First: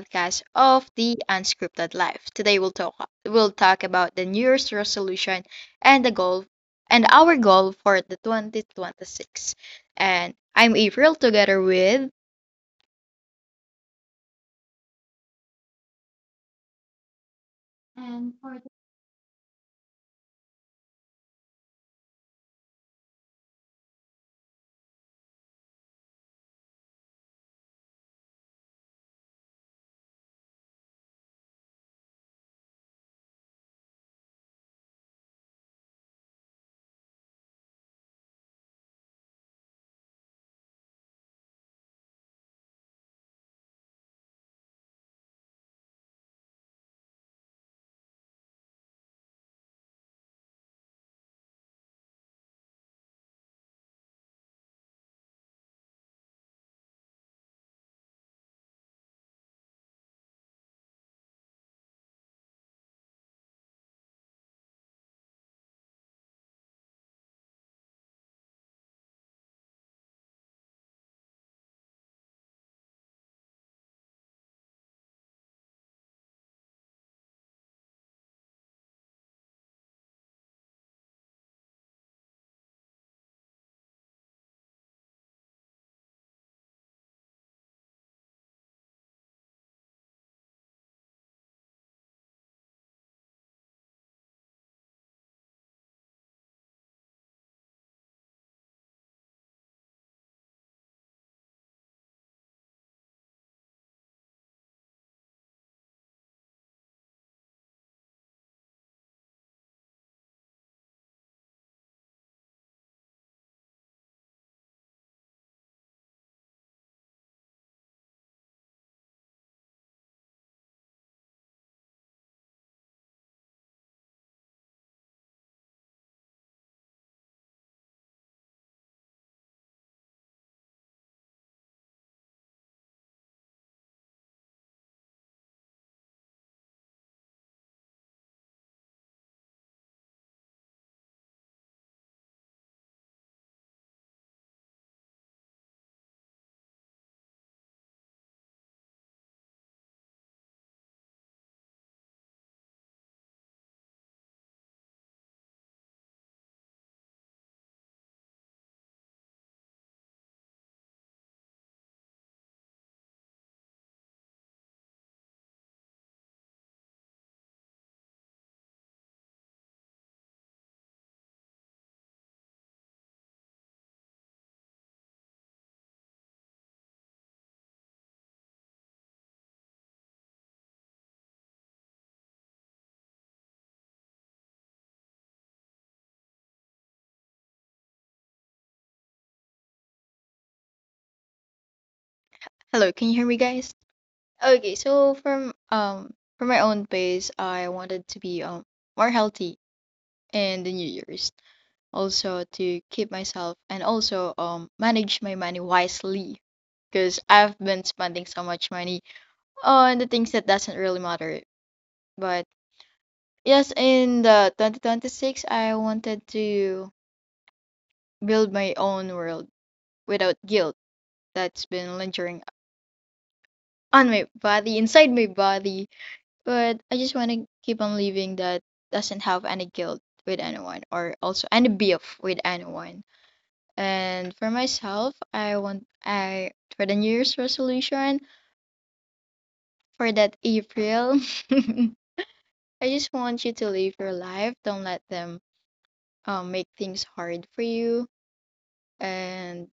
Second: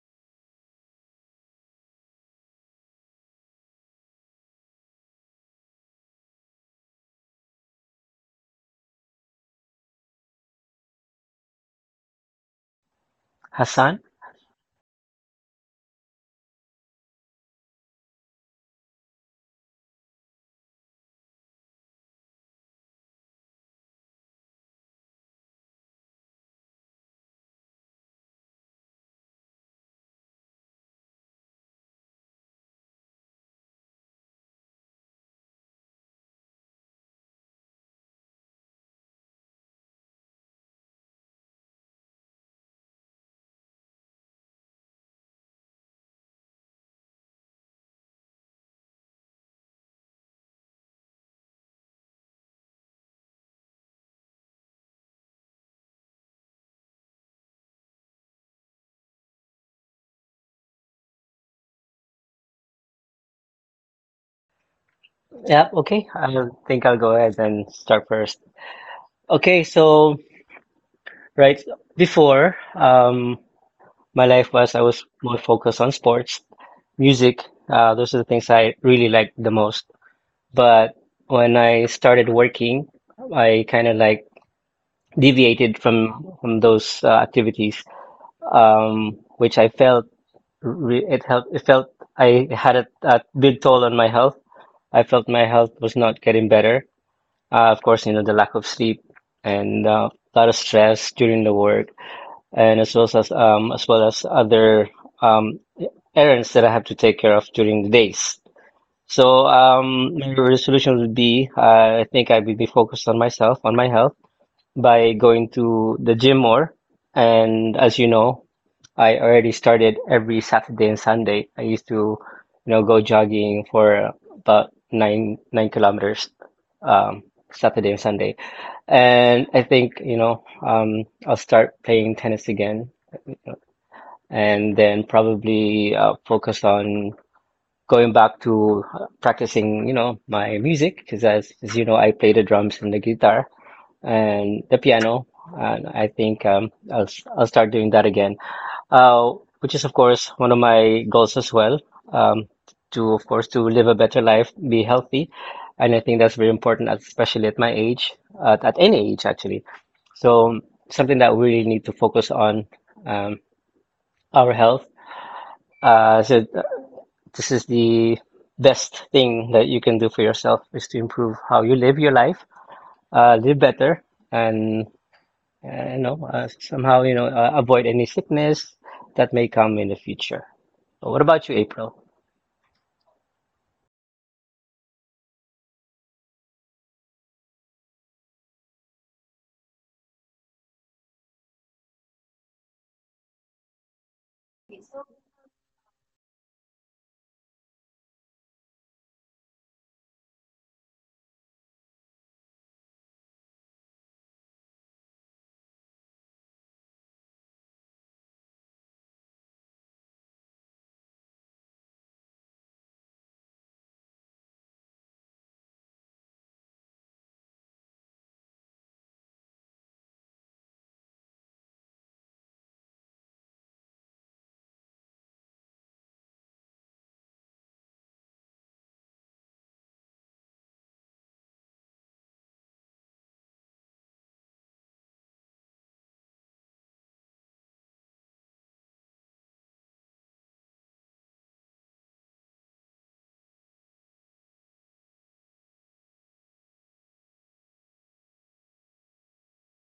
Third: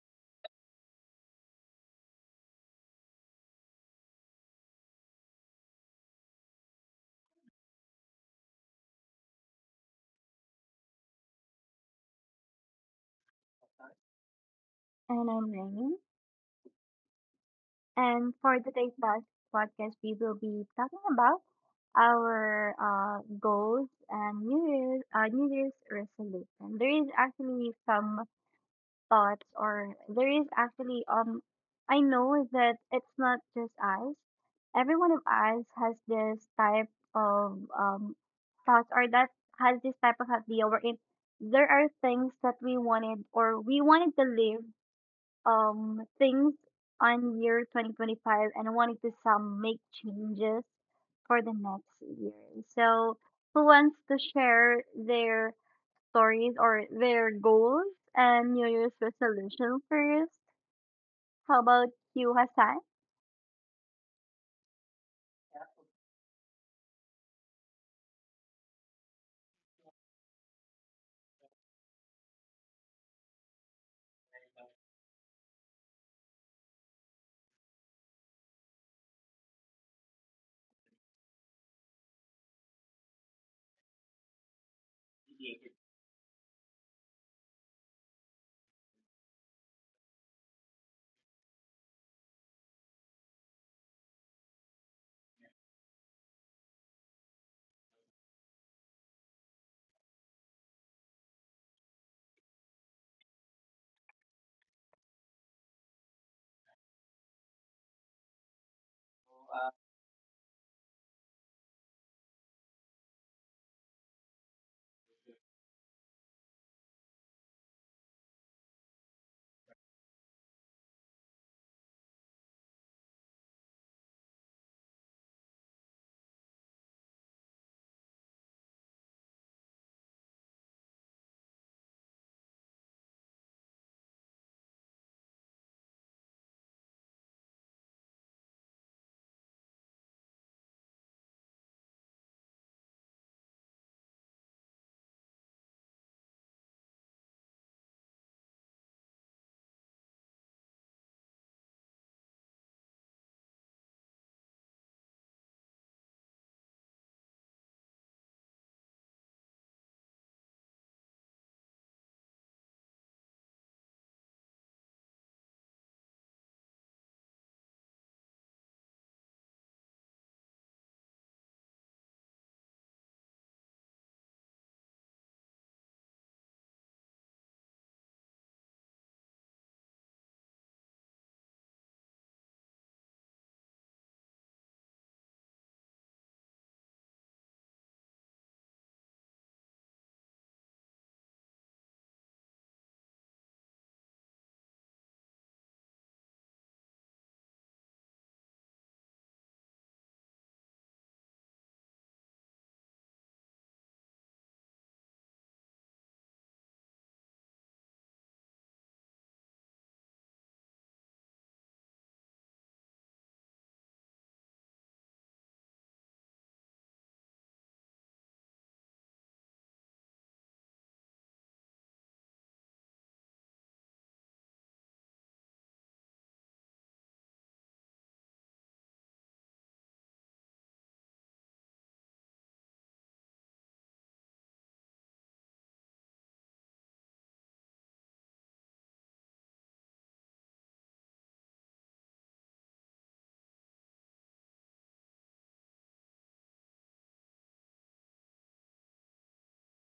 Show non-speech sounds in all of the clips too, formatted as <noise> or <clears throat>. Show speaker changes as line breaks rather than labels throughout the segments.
podcast of the unscripted life. Today we'll talk about the New Year's resolution and the goal and our goal for the 2026. And I'm April together with
Hassan?
And I'm Rain. And for
Hello,
today's podcast, we will be talking about our goals and New Year's resolution. There is actually some thoughts, or there is actually, I know that it's not just us. Every one of us has this type of thoughts, or that has this type of idea wherein there are things that we wanted, or we wanted to live things on year 2025, and I wanted to some make changes for the next year. So who wants to share their stories or their goals and New Year's resolution first? How about you, Hassan?
Yeah, okay. I think I'll go ahead and start first. Okay, so right before, my life was I was more focused on sports, music. Those are the things I really liked the most. But when I started working, I kind of like deviated from those activities, which I felt re it helped. It felt I had a big toll on my health. I felt my health was not getting better. Of course, you know, the lack of sleep and a lot of stress during the work, and as well as other um, errands that I have to take care of during the days. So my resolution would be, I think I would be focused on myself, on my health by going to the gym more. And as you know, I already started every Saturday and Sunday. I used to, you know, go jogging for about nine nine kilometers um, Saturday and Sunday. And I think, you know, I'll start playing tennis again and then probably focus on going back to practicing, you know, my music because as you know, I play the drums and the guitar and the piano. And I think I'll start doing that again, uh, which is of course one of my goals as well. Um, to of course to live a better life, be healthy, and I think that's very important, especially at my age, at any age actually. So something that we really need to focus on, um, our health. Uh, so th- this is the best thing that you can do for yourself is to improve how you live your life, live better, and. and you know, somehow, you know, avoid any sickness that may come in the future. So what about you, April?
can you hear me guys? Okay, so from my own base, I wanted to be more healthy in the New Year's. Also to keep myself and also manage my money wisely, because I've been spending so much money on the things that doesn't really matter. But yes, in the 2026, I wanted to build my own world without guilt that's been lingering on my body, inside my body. But I just want to keep on living that doesn't have any guilt with anyone, or also any beef with anyone. And for myself, I for the New Year's resolution for that April, <laughs> I just want you to live your life. Don't let them make things hard for you. And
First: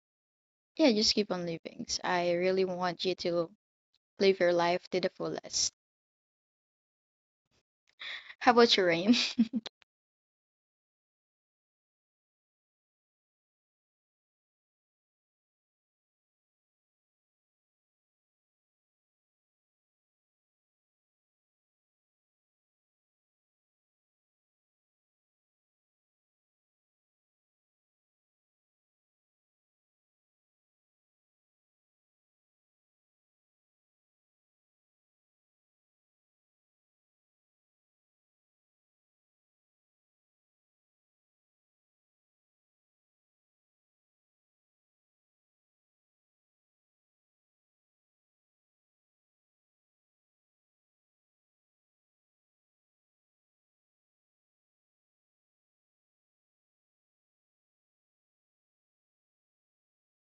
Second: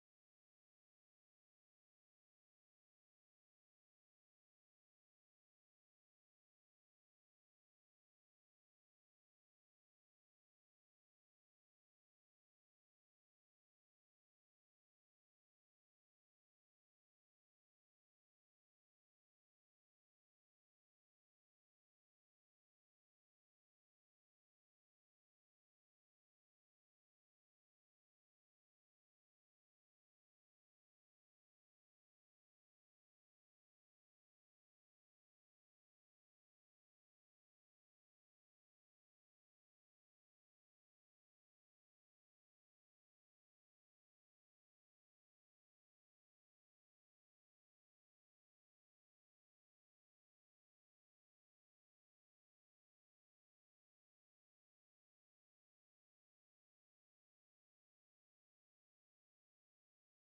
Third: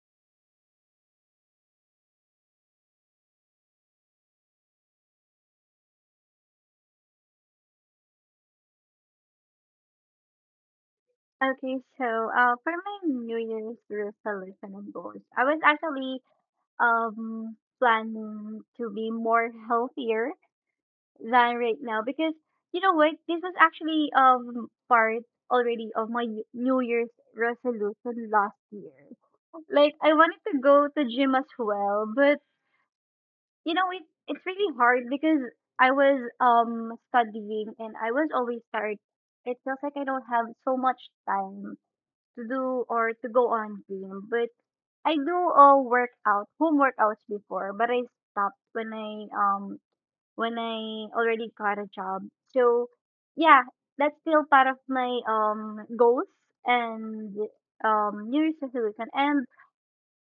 yeah, just keep on living. So I really want you to live your life to the fullest. How about your Rain?
Okay, so for my New Year's resolution and goals, I was actually planning to be more healthier than right now because you know what, this was actually part already of my New Year's resolution last year. Like I wanted to go to gym as well, but you know it's really hard because I was studying and I was always tired. It feels like I don't have so much time to do or to go on gym, but I do workout home workouts before, but I stopped when I when I already got a job. So yeah, that's still part of my goals and New Year's resolution. And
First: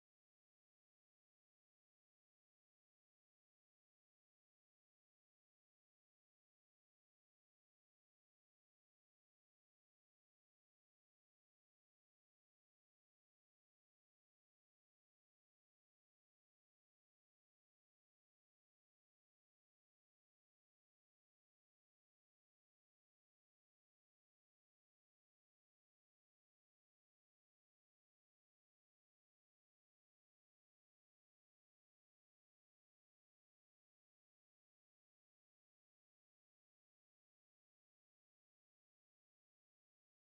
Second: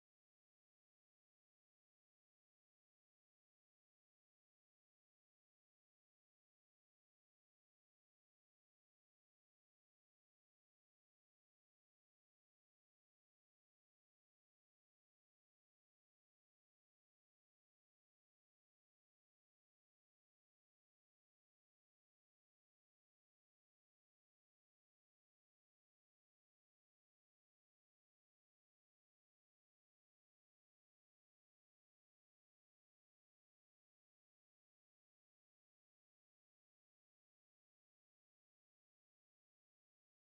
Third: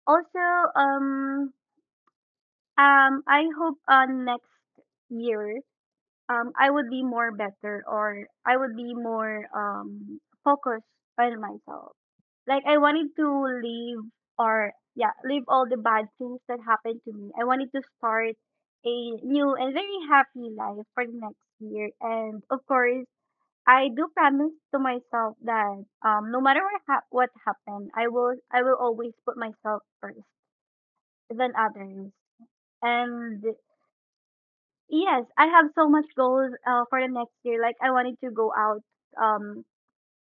also um I hope next year I would be more better, or I would be more focused on myself. Like I wanted to leave, or yeah, leave all the bad things that happened to me. I wanted to start a new and very happy life for the next year. And of course, I do promise to myself that no matter what happened, I will always put myself first than others. And yes, I have so much goals for the next year. Like I wanted to go out um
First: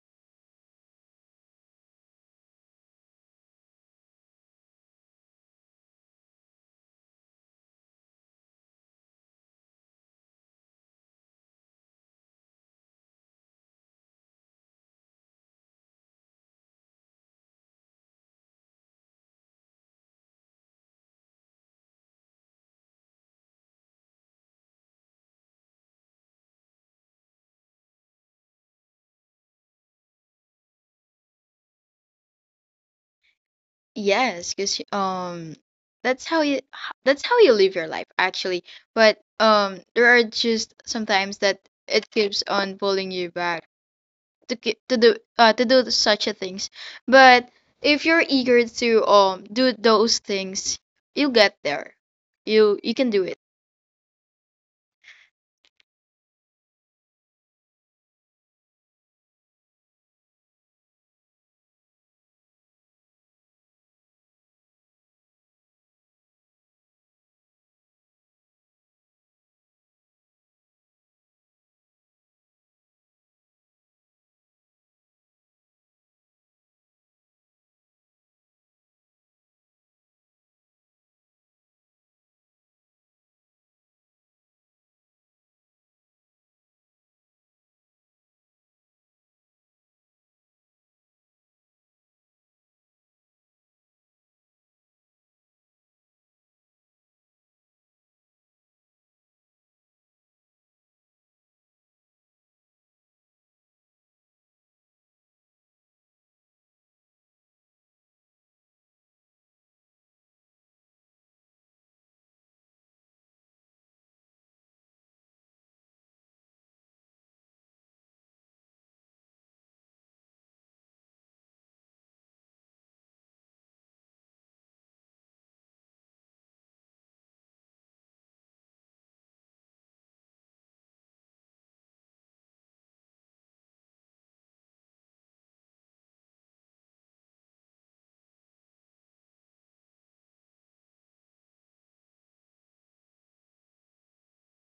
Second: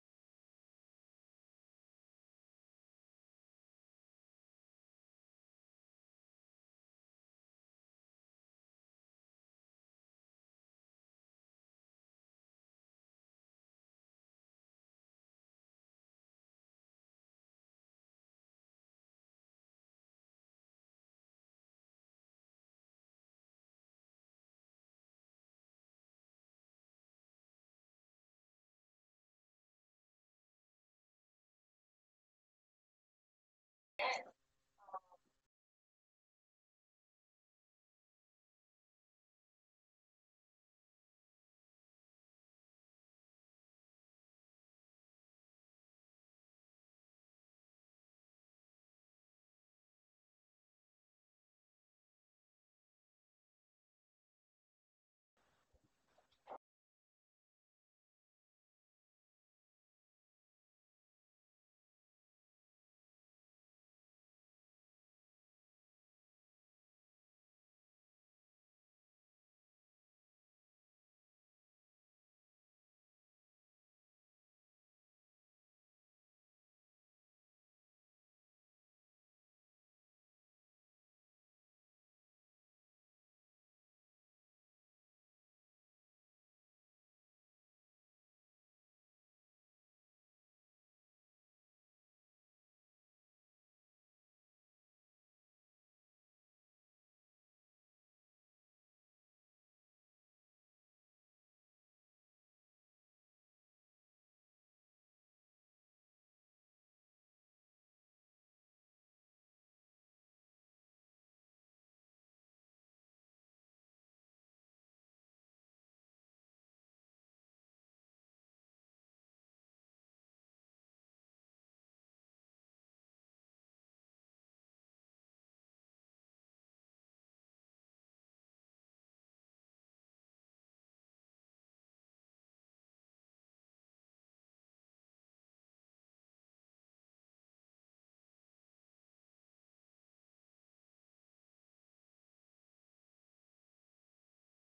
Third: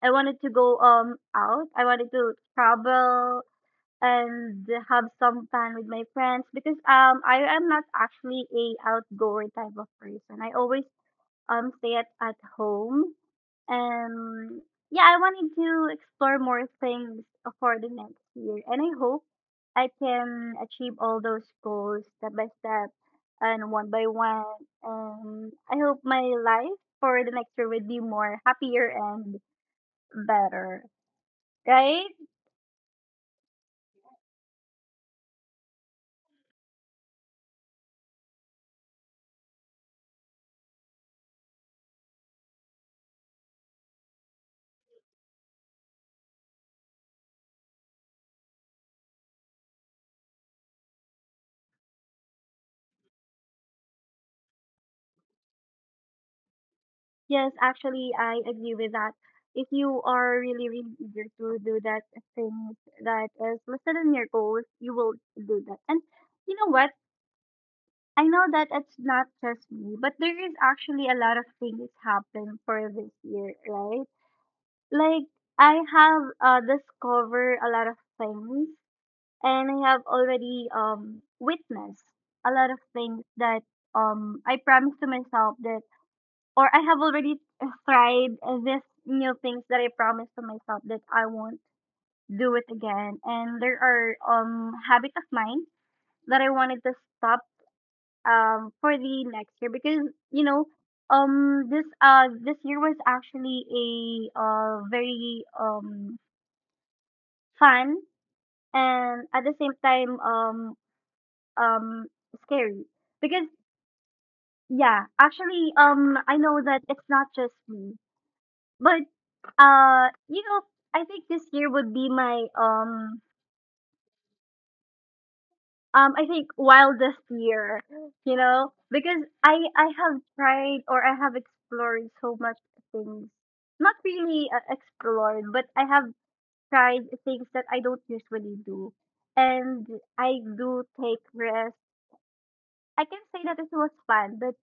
I wanted to go out. I wanted to travel and have some fun with my friends because I am not actually a outgoing type of person. I always stay at home, and yeah, I wanted to explore more things for the next year, and I hope I can achieve all those goals step by step and one by one, and I hope my life for the next year would be more happier and better. Right?
<laughs> Yes, because that's how you that's how you live your life actually. But there are just sometimes that it keeps on pulling you back to to do such a things. But if you're eager to do those things, you'll get there. You can do it.
Yes, actually, I agree with that. If you are really, really eager to do that things that is listed in your goals, you will do that. And you know what? I know that it's not just me, but there is actually a lot of things happen for this year, right? Like I have discovered a lot of things, and I have already witnessed a lot of things that I promised to myself that or I have already tried these new things that I promised to myself that I won't do it again. And there are habit of mine that I wanted to stop for the next year because you know this year was actually a very fun and at the same time um scary because yeah, actually, I know that it's not just me. But you know, I think this year would be my I think wildest year, you know, because I have tried or I have explored so much things. Not really explored, but I have tried things that I don't usually do. And I do take risks. I can say that it was fun, but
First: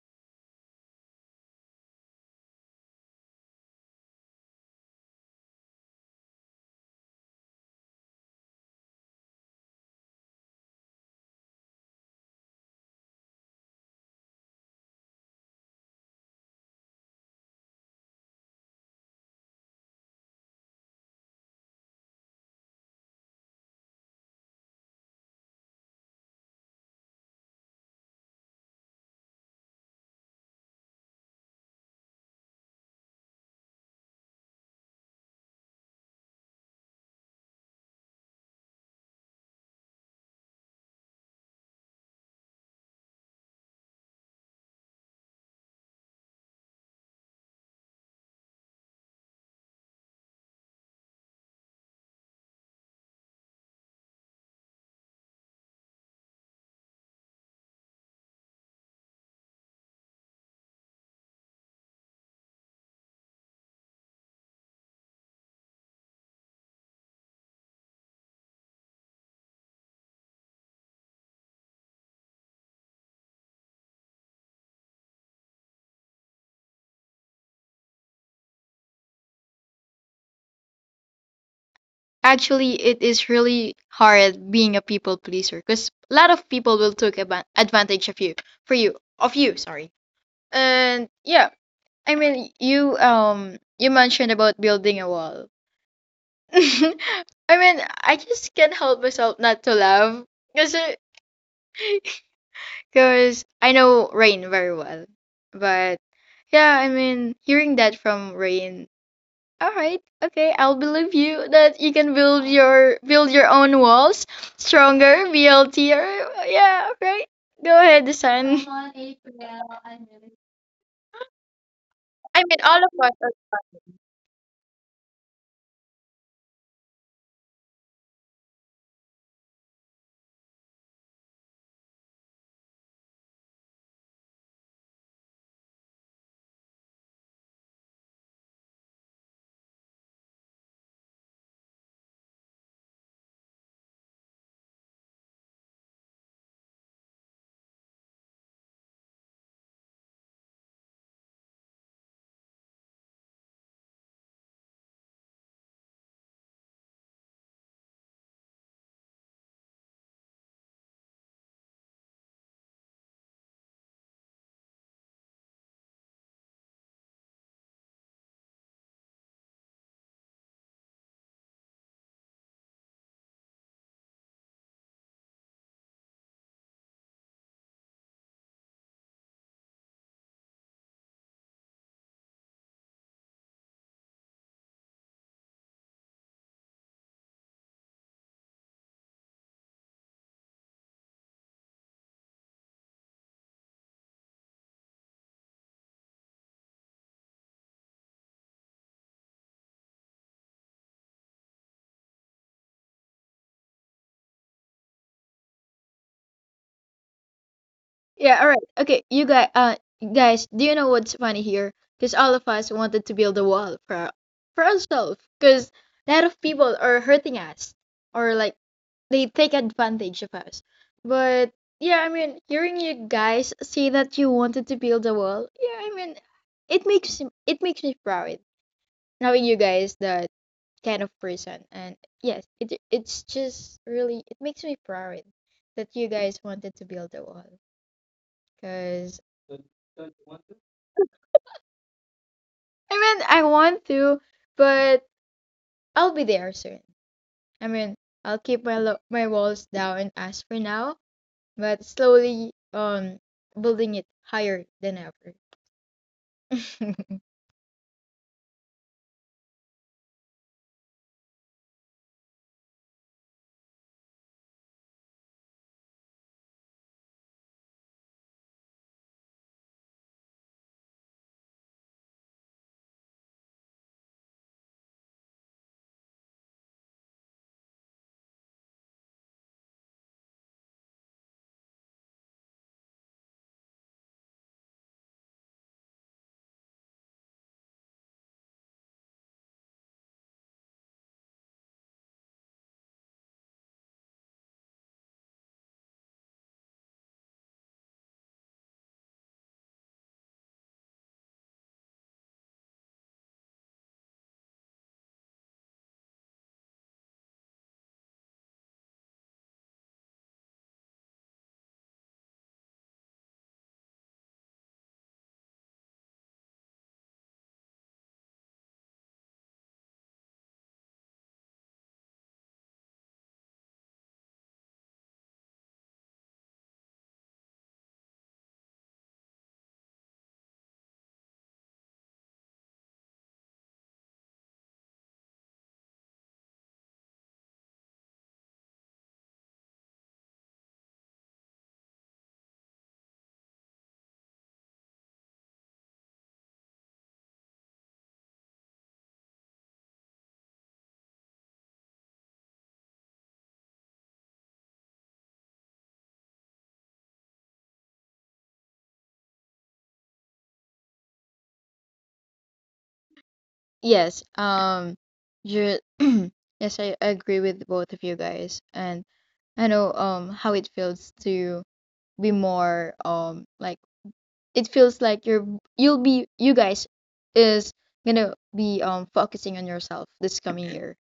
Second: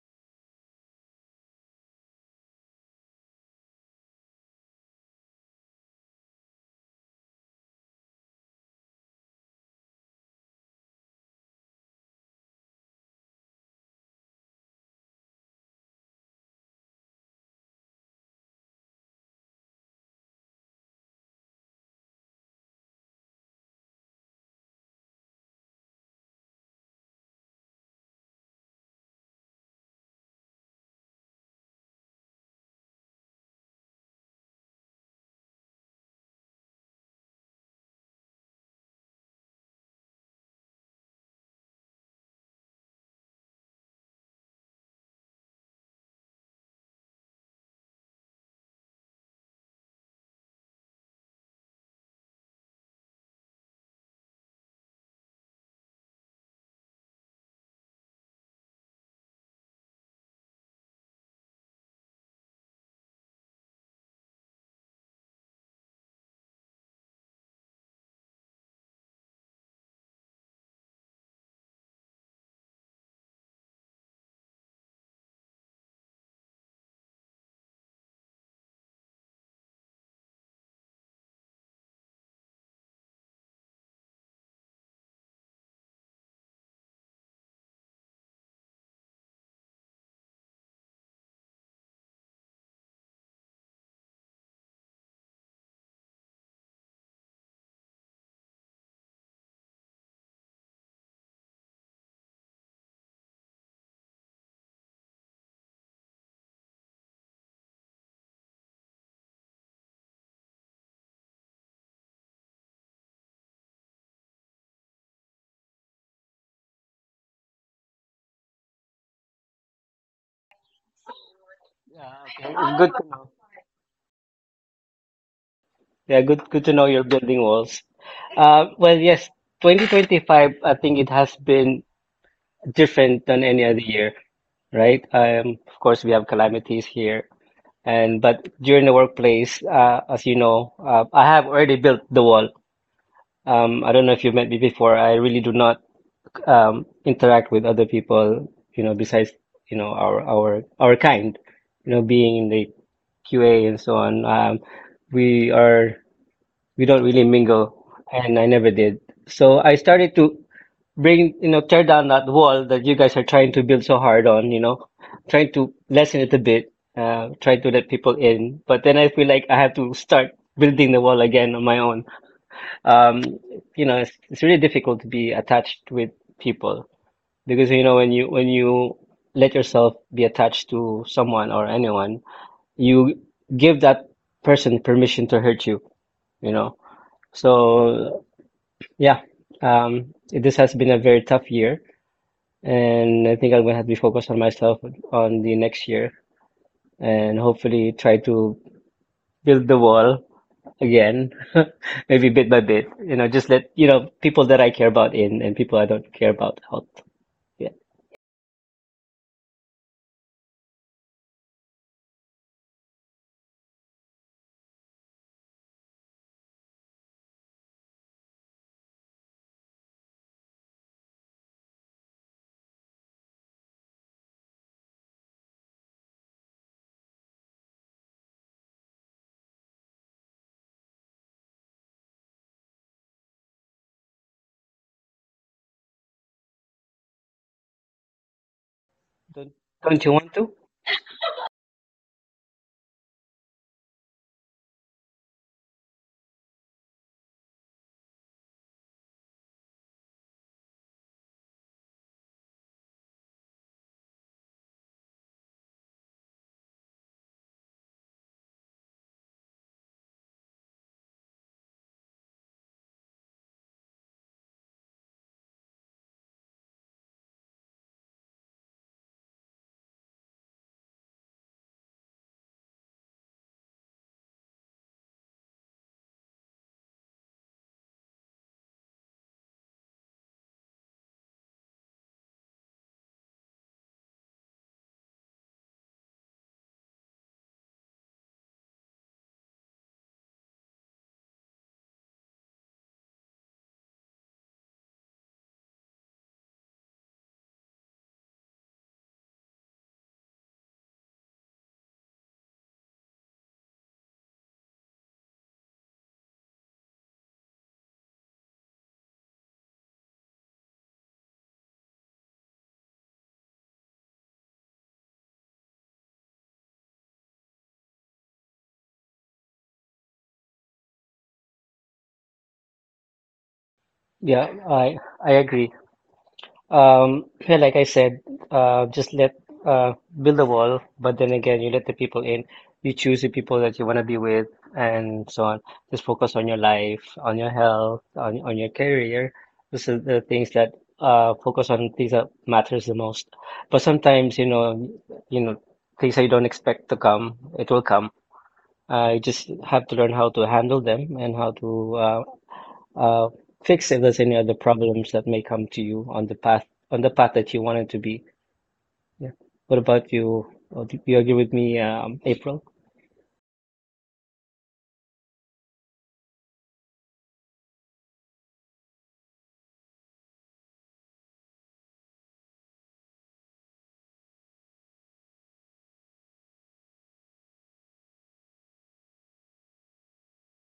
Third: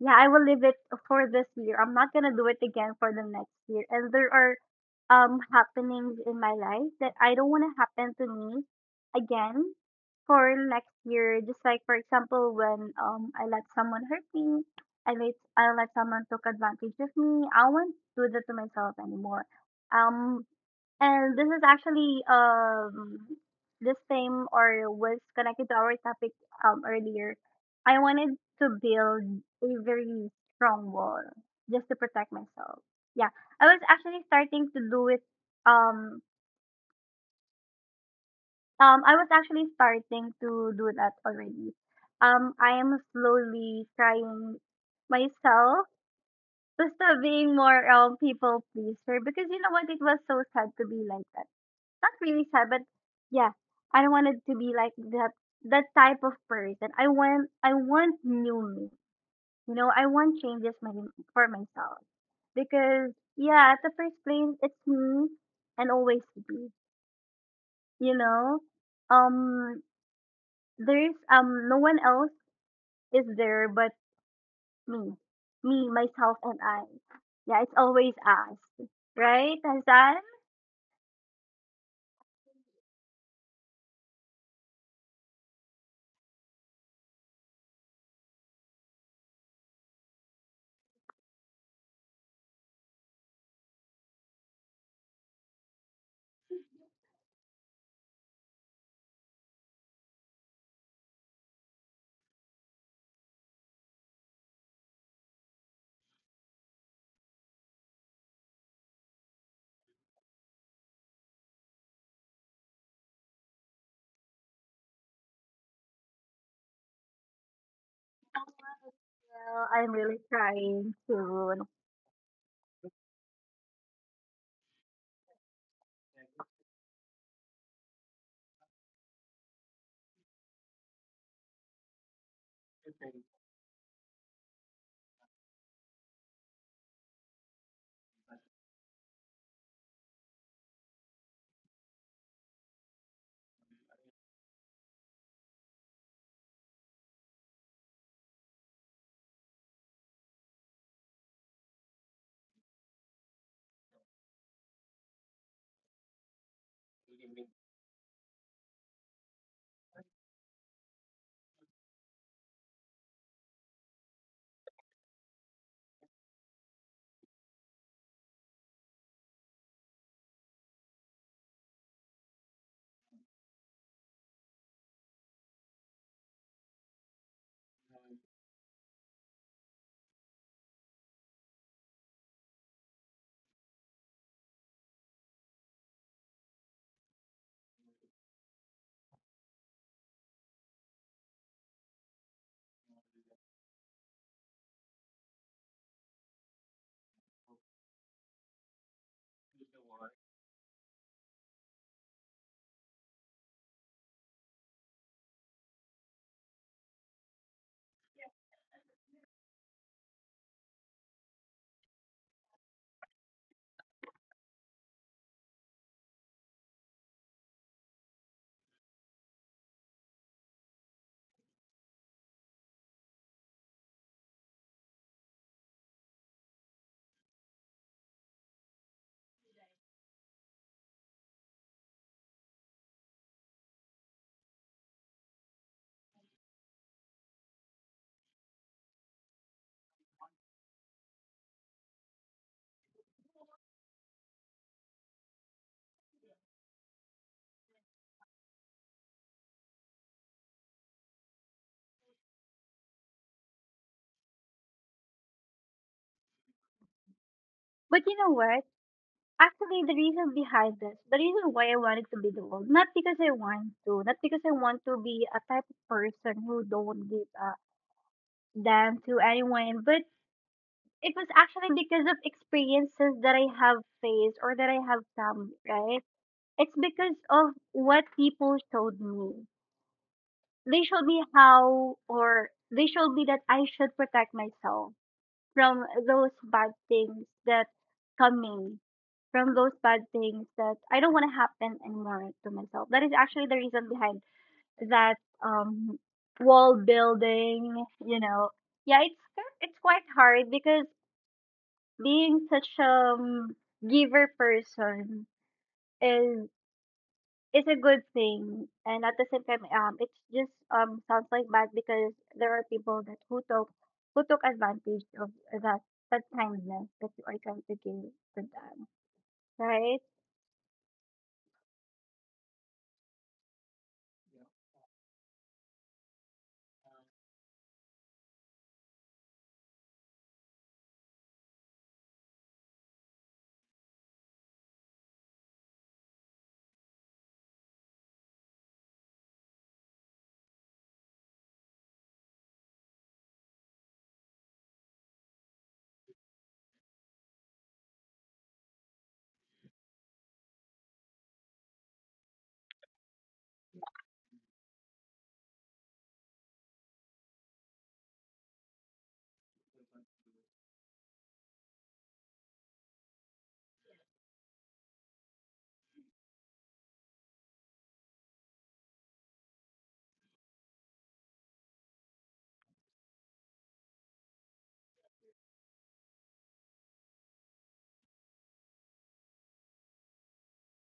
yeah, I will leave it for this year. I'm not gonna do it again for the next year. And there are happenings in my life that I don't want to happen to me again for next year. Just like for example, when I let someone hurt me, I let someone took advantage of me. I won't do that to myself anymore. Um, and this is actually this theme or was connected to our topic earlier. I wanted to build a very strong wall just to protect myself. Yeah. I was actually starting to do it. um I was actually starting to do that already. I am slowly trying myself <laughs> to stop being more people pleaser because, you know what, it was so sad to be like that. Not really sad, but yeah, I don't want it to be like that, that type of person. I want new me. You know, I want changes for myself because yeah, at the first place, it's me and always be. You know, um, there's no one else is there but me, me myself and I. Yeah, it's always us, right, Hassan?
Actually, it is really hard being a people pleaser, because a lot of people will take advantage of you for you of you. Sorry. And yeah, I mean you you mentioned about building a wall. <laughs> I mean I just can't help myself not to laugh because because I know Rain very well. But yeah, I mean, hearing that from Rain, all right, okay, I'll believe you that you can build your own walls stronger, BLT, or yeah, okay, go ahead, son.
Well,
<laughs>
I'm really trying to.
Yeah,
I
okay.
mean, all
It's good
of
to
us.
know. Yeah, good, good to know you're building walls. Well, yes, 2025, I think it has been different than any other year, right? Of course, we have calamities here, and but during the workplace, as you know, I have already built the wall. I don't know if you've met me before. I really do not interact with other people, you know, besides, you know, our kind, you know, being in the QA and so on. We are we don't really mingle, and I never did. So I started to bring, you know, tear down that wall that you guys are trying to build so hard on, you know, trying to lessen it a bit, try to let people in. But then I feel like I have to start building the wall again on my own. Um, you know, it's really difficult to be attached with people because you know when you let yourself be attached to someone or anyone, you give that person permission to hurt you, you know. So yeah, this has been a very tough year, and I think I'm gonna have to be focused on myself on the next year and hopefully try to build the wall again, <laughs> maybe bit by bit, you know, just let you know people that I care about in and people I don't care about out. Yeah.
Yeah, all right. Okay, you guys, guys, do you know what's funny here? Because all of us wanted to build a wall for for ourselves. Because a lot of people are hurting us, or like they take advantage of us. But yeah, I mean, hearing you guys say that you wanted to build a wall, yeah, I mean, it makes it makes me proud knowing you guys that kind of person. And yes, it's just really it makes me proud that you guys wanted to build a wall. Because
Don't don't you want to?
I mean, I want to, but I'll be there soon. I mean, I'll keep my my walls down as for now, but slowly building it higher than ever. <laughs>
But you know what? Actually, the reason behind this, the reason why I wanted to be the world, not because I want to, not because I want to be a type of person who don't give a damn to anyone, but it was actually because of experiences that I have faced or that I have come, right? It's because of what people showed me. They showed me how, or they showed me that I should protect myself from those bad things that coming, from those bad things that I don't want to happen anymore to myself. That is actually the reason behind that um wall building, you know. Yeah, it's quite hard because being such a um, giver person is is a good thing, and at the same time it's just sounds like bad because there are people that who took advantage of that that kindness that you are trying to give to them. Right?
Yeah, I agree. Yeah, like I said, just let uh, build a wall, but then again, you let the people in. You choose the people that you want to be with, and so on. Just focus on your life, on your health, on your career. Those are the things that focus on things that matters the most. But sometimes, you know, things that you don't expect to come, it will come. You just have to learn how to handle them and how to uh, fix if there's any other problems that may come to you on the path that you wanted to be. Yeah. What about you? Do you agree with me, April?
Yes, you <clears throat> yes, I agree with both of you guys, and I know how it feels to be more like it feels like you're you'll be you guys is gonna be focusing on yourself this coming year,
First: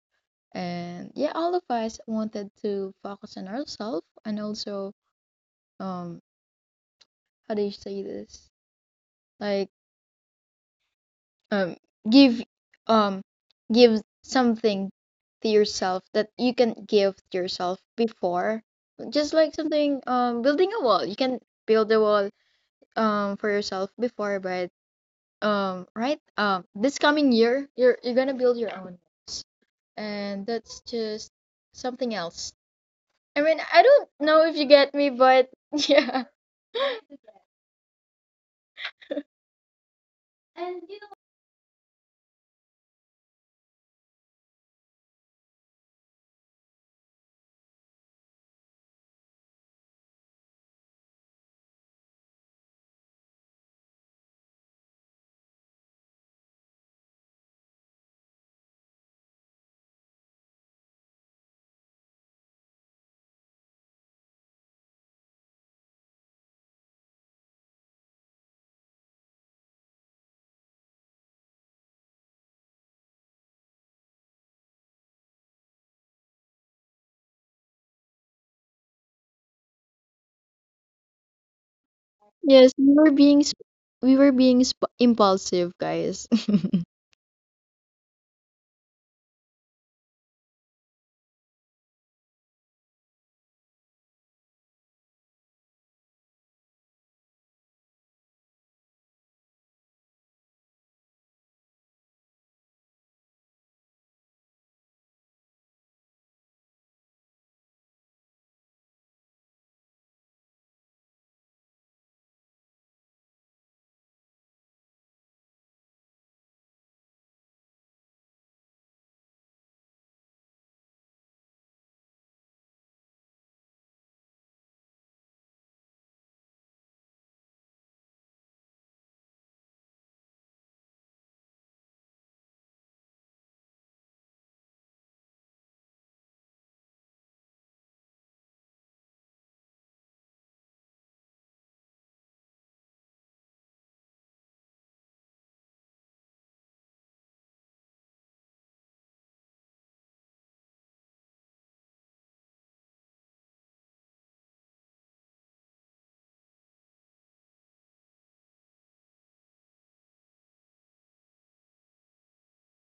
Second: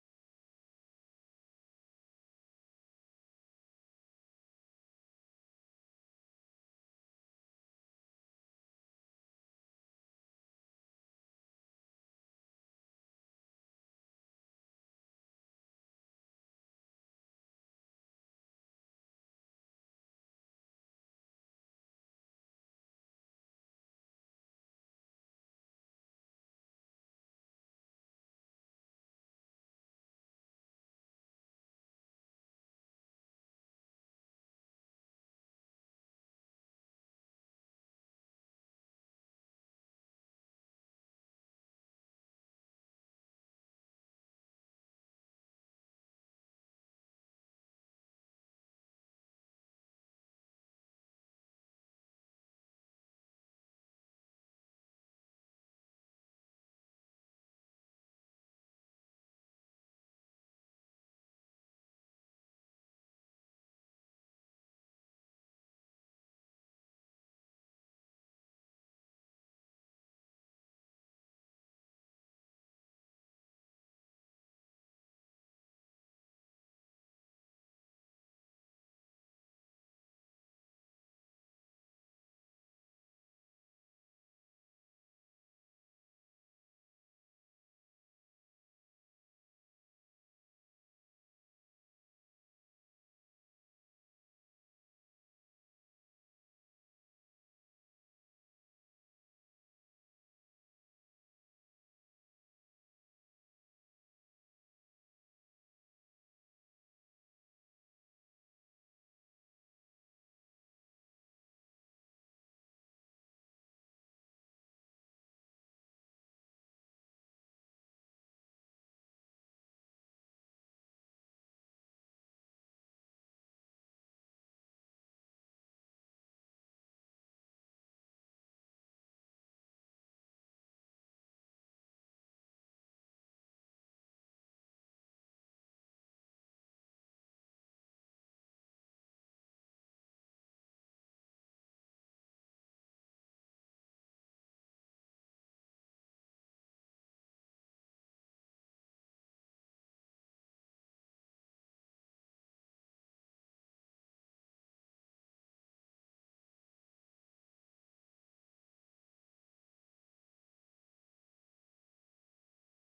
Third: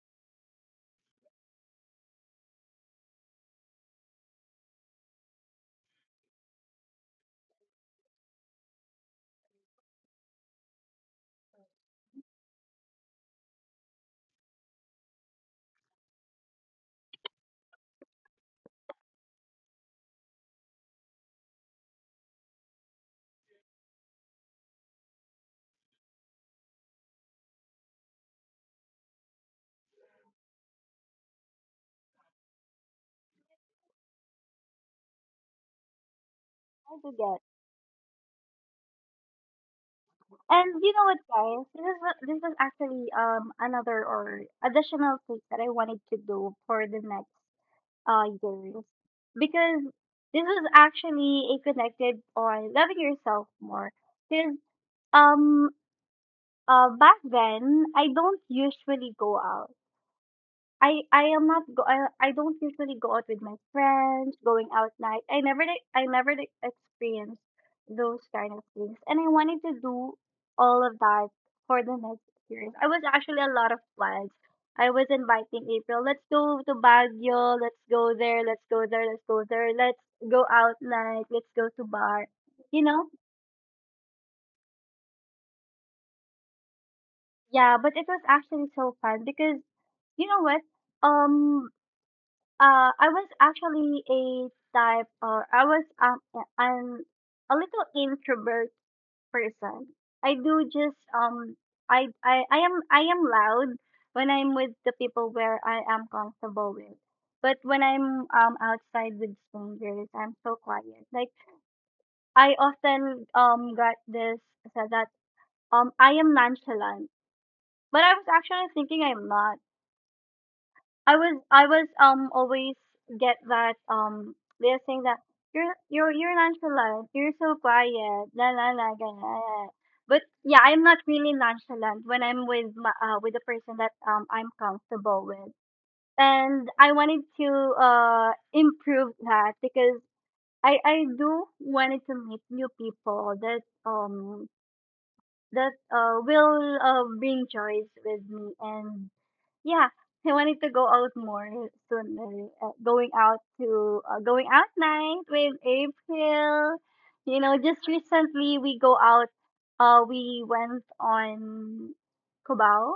and yeah, all of us wanted to focus on ourselves and also um how do you say this, like um give um give something to yourself that you can give to yourself before, just like something, building a wall, you can build a wall for yourself before, but right this coming year you're gonna build your own walls. And that's just something else. I mean, I don't know if you get me, but <laughs> yeah.
I do get. And you know what, guys? This is actually another or additional thing that I wanted to do for the next years because this is actually a connected on loving yourself more. Because um back then I don't usually go out. I am not go I don't usually go out with my friends, going out night. I never like experienced those kind of things. And I wanted to do all of that for the next experience. I was actually a lot of plans. I was inviting April, let's go to Baguio, let's go there, let's go there, let's go there, let's go out night, let's go to bar.
Yes,
You
we
know?
were being we were being impulsive, guys. <laughs>
Yeah, but it was actually so fun because you know what? Um I was actually a type, or I was I'm a little introvert person. I do just I am loud when I'm with the people where I am comfortable with, but when I'm outside with strangers, I'm so quiet. Like I often got this said that I am nonchalant, but I was actually thinking I'm not. I was always get that they're saying that you're nonchalant, you're so quiet, la la la ganyan. But yeah, I'm not really nonchalant when I'm with with the person that I'm comfortable with, and I wanted to improve that because I do wanted to meet new people that um that will bring joys with me. And yeah, I wanted to go out more sooner. Going out night with April. You know, just recently we go out. We went on Cubao,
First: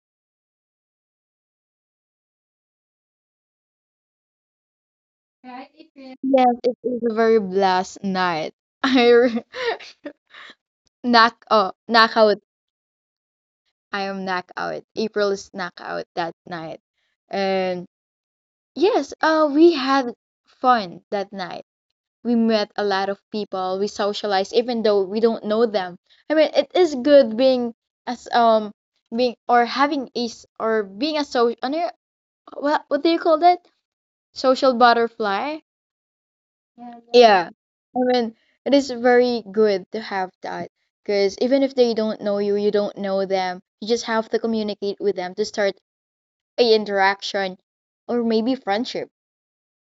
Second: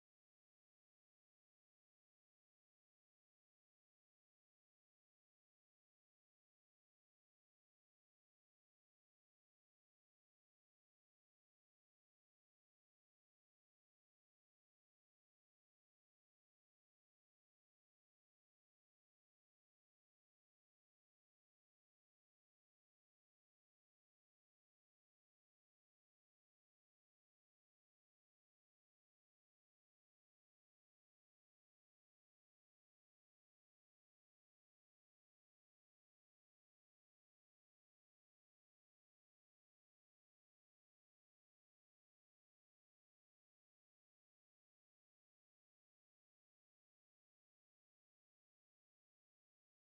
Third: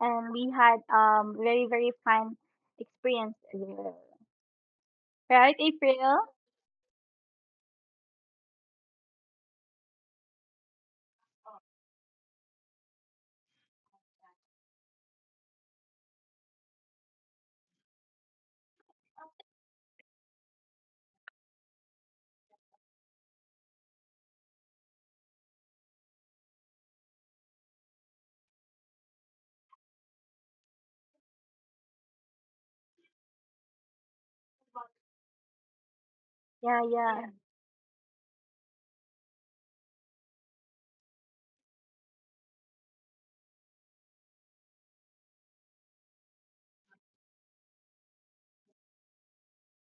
and we had very, very fun experience there, right,
Yes,
April?
it is a very blast night. <laughs> I <laughs> knock oh knockout. I am knockout. April is knockout that night, and yes, we had fun that night. We met a lot of people, we socialized even though we don't know them. I mean it is good being as being or having a or being a social, what do you call that, social butterfly.
yeah yeah
Yeah, I mean it is very good to have that, because even if they don't know you, you don't know them, you just have to communicate with them to start a interaction or maybe friendship.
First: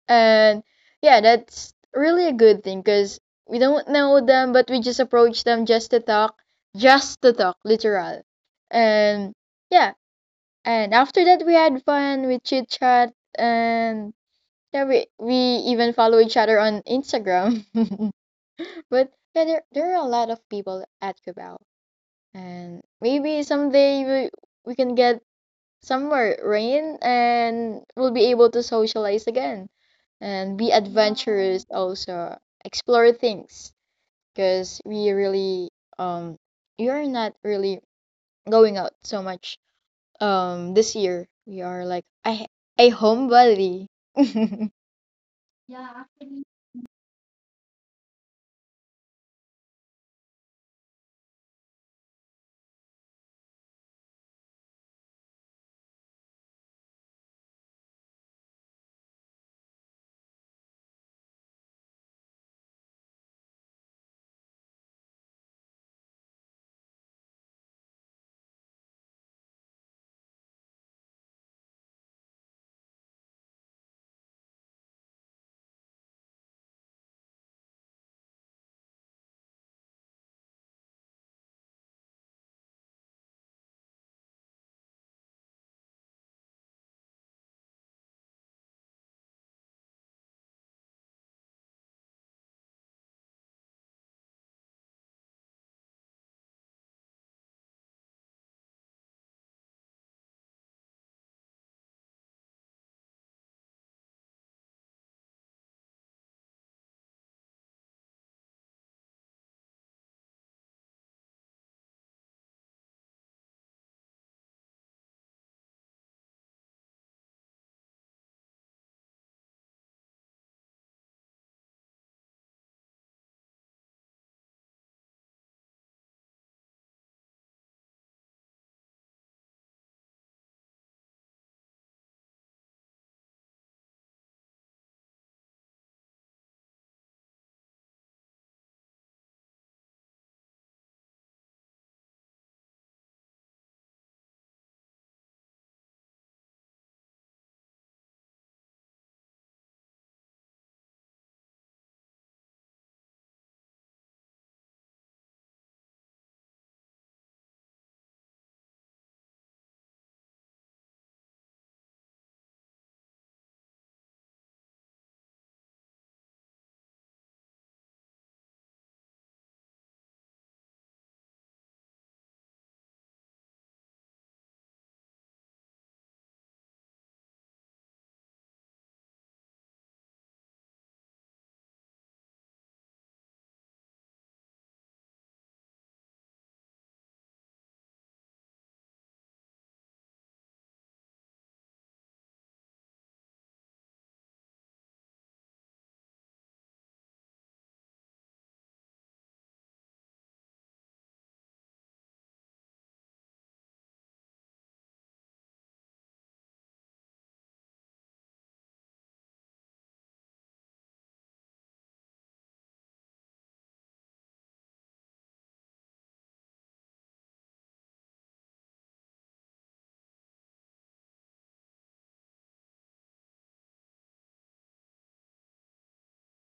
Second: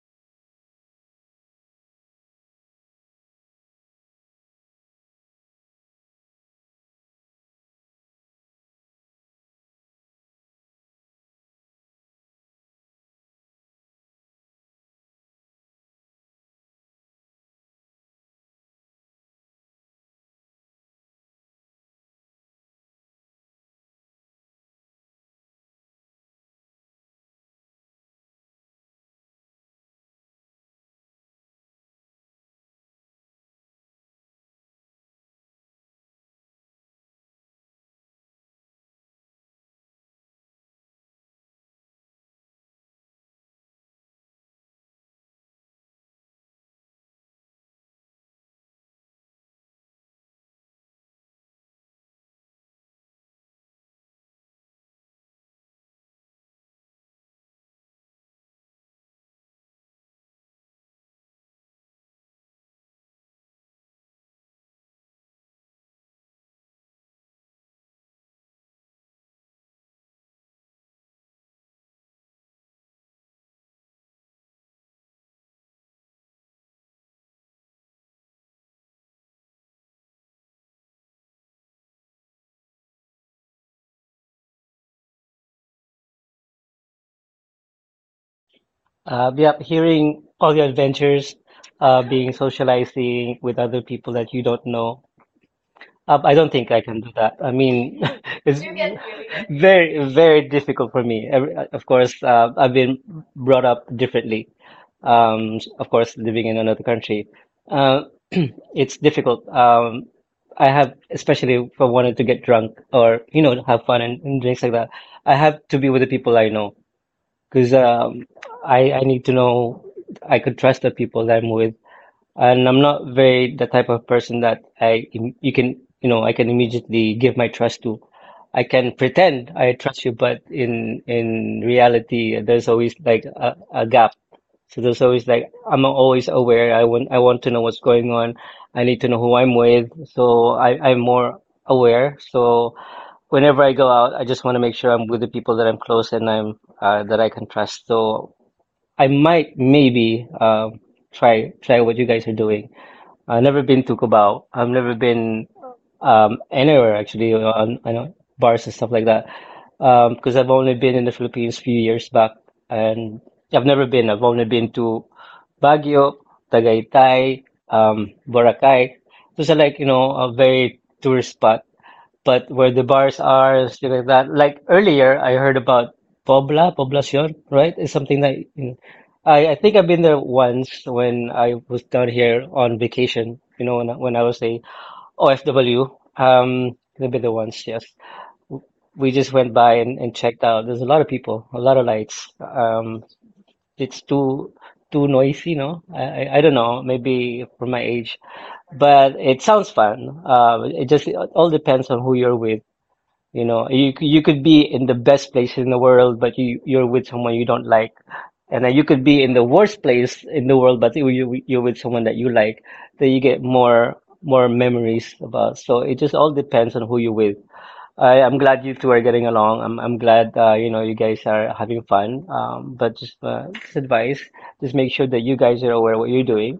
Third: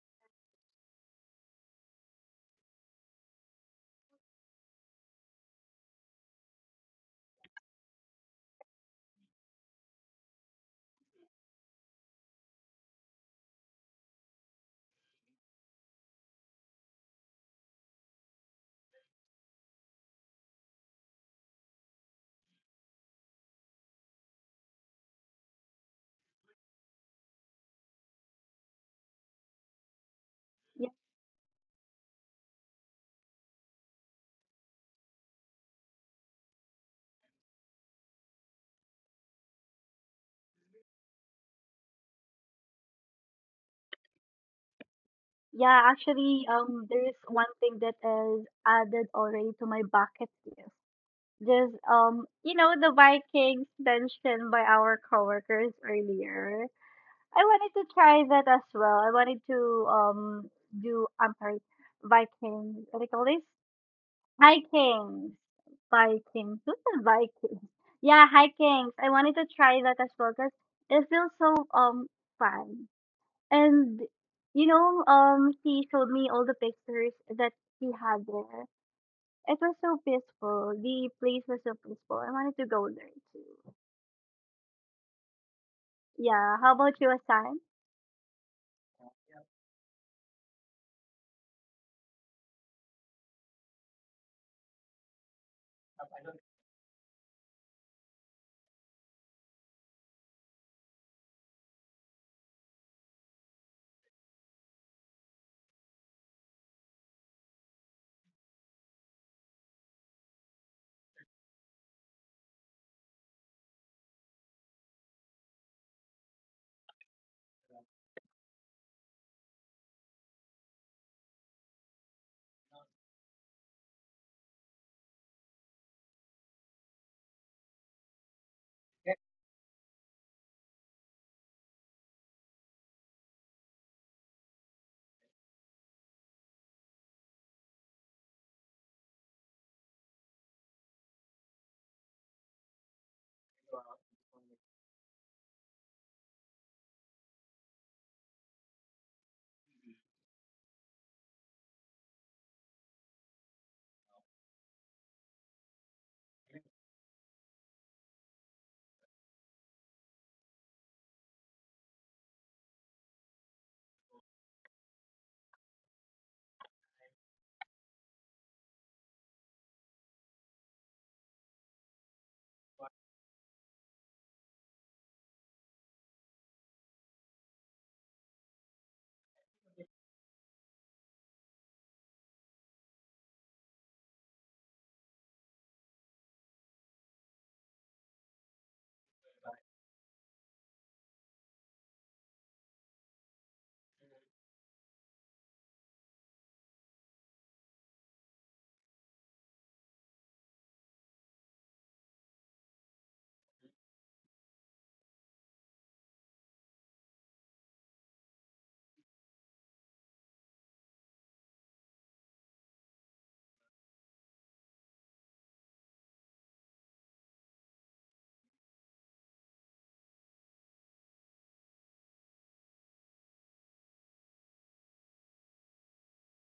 And yeah, that's really a good thing because we don't know them, but we just approach them just to talk, literal. And yeah, and after that we had fun, we chit chat, and yeah, we even follow each other on Instagram. <laughs> But yeah, there are a lot of people at Cabal, and maybe someday we can get somewhere, Rain, and we'll be able to socialize again and be
yeah.
adventurous also, explore things because we really um we are not really going out so much this year. We are like I a homebody. <laughs>
Yeah, actually, there is one thing that is added already to my bucket list. Just you know, the Vikings mentioned by our coworkers earlier. I wanted to try that as well. I wanted to do I'm sorry, Vikings. What do you call this? Vikings, Vikings. Who's the Vikings? Yeah, Vikings. I wanted to try that as well because it feels so fun. And you know, he showed me all the pictures that he had there. It was so peaceful. The place was so peaceful. I wanted to go there too. Yeah. How about you, Asan?
Yeah, hearing all your adventures, being socializing with other people that you don't know, I don't think I can do that. I mean, <laughs> it's very, very difficult for me. Of course, I've been brought up differently. Of course, living in another country, uh, <clears throat> it's difficult. I have, especially if I wanted to get drunk or, you know, have fun and drinks like that, I have to be with the people I know because I need to know I could trust the people that I'm with and I'm not very the type of person that I you can you know I can immediately give my trust to. I can pretend I trust you, but in reality, there's always like a gap. So there's always like I'm always aware. I want to know what's going on. I need to know who I'm with. So I'm more aware. So whenever I go out, I just want to make sure I'm with the people that I'm close and I'm that I can trust. So I might maybe try what you guys are doing. I've never been to Cubao. I've never been anywhere actually on I know bars and stuff like that. Because I've only been in the Philippines few years back, and I've never been. I've only been to Baguio, Tagaytay, Boracay. Those are like you know a very tourist spot but where the bars are stuff like that. Like earlier, I heard about Poblacion, right? It's something that in- I think I've been there once when I was down here on vacation, you know, when I was a OFW. I've been there once, yes. We just went by and checked out. There's a lot of people, a lot of lights. It's too noisy, no? I don't know, maybe for my age, but it sounds fun. It just it all depends on who you're with. You know, you could be in the best place in the world, but you you're with someone you don't like, and then you could be in the worst place in the world, but you're with someone that you like. Then you get more memories about. So it just all depends on who you're with. I'm glad you two are getting along. I'm glad you know you guys are having fun. But just advice, just make sure that you guys are aware of what you're doing,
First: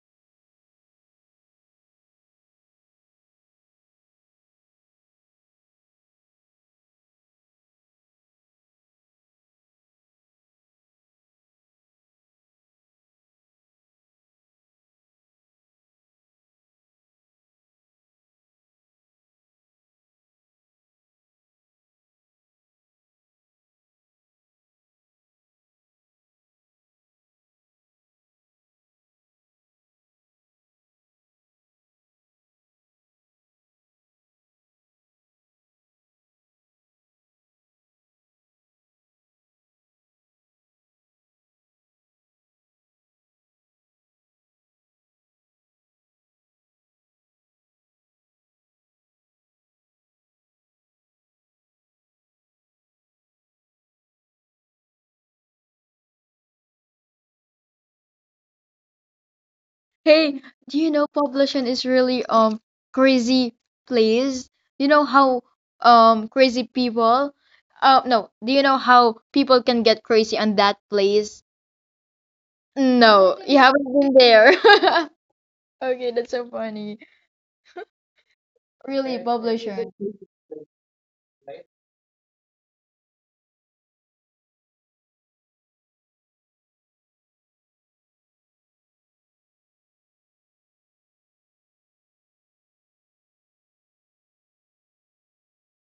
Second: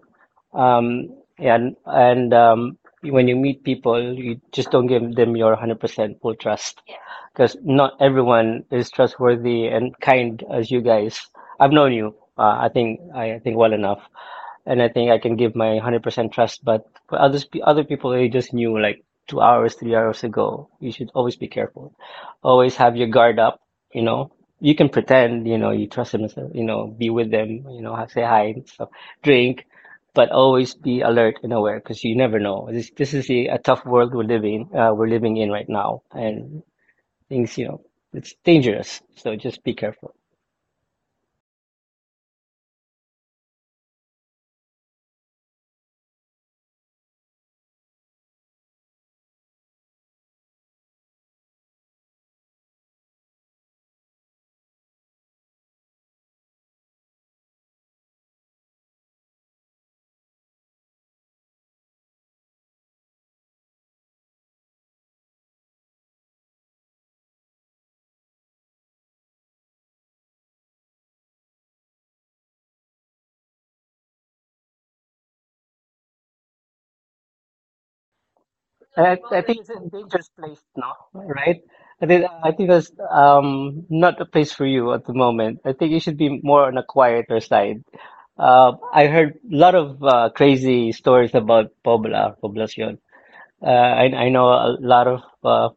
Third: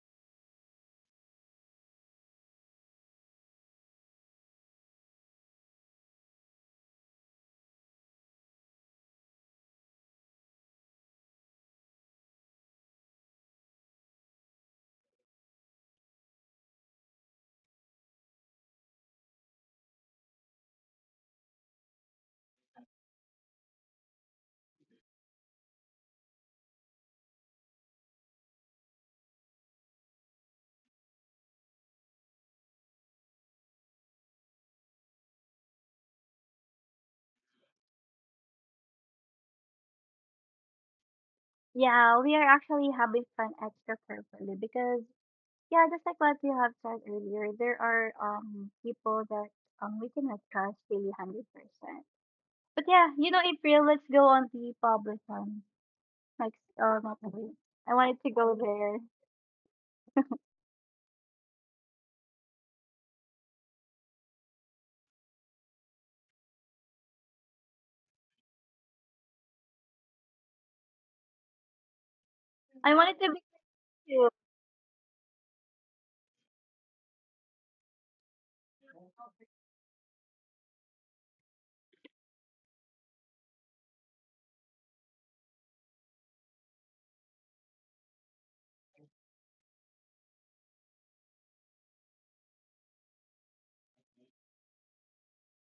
um, and when you meet people, you just don't give them your 100% full trust because not everyone is trustworthy and kind as you guys. I've known you, I think well enough and I think I can give my 100% trust. But for others, other people they just knew like 2 hours, 3 hours ago, you should always be careful. Always have your guard up. You know, you can pretend. You know, you trust them. So, you know, be with them. You know, say hi and stuff, drink, but always be alert and aware because you never know. This is a tough world we're living in right now, and things you know it's dangerous. So just be careful.
Yeah, we are actually having fun extra carefully because yeah, just like what you have said earlier, there are people that we cannot trust really 100%. But yeah, you know, April, let's go on the public one. Like, not really. I wanted to go there.
Hey, do you know Poblacion is really crazy place? You know how crazy people no, do you know how people can get crazy on that place?
I wanted to
No,
be.
you haven't been there. <laughs> Okay, that's so funny. Really,
I think it's a
publisher.
dangerous place now, right? I think that's not a place for you at the moment. I think you should be more on a quieter side. I heard a lot of crazy stories about Poblacion. I know a lot of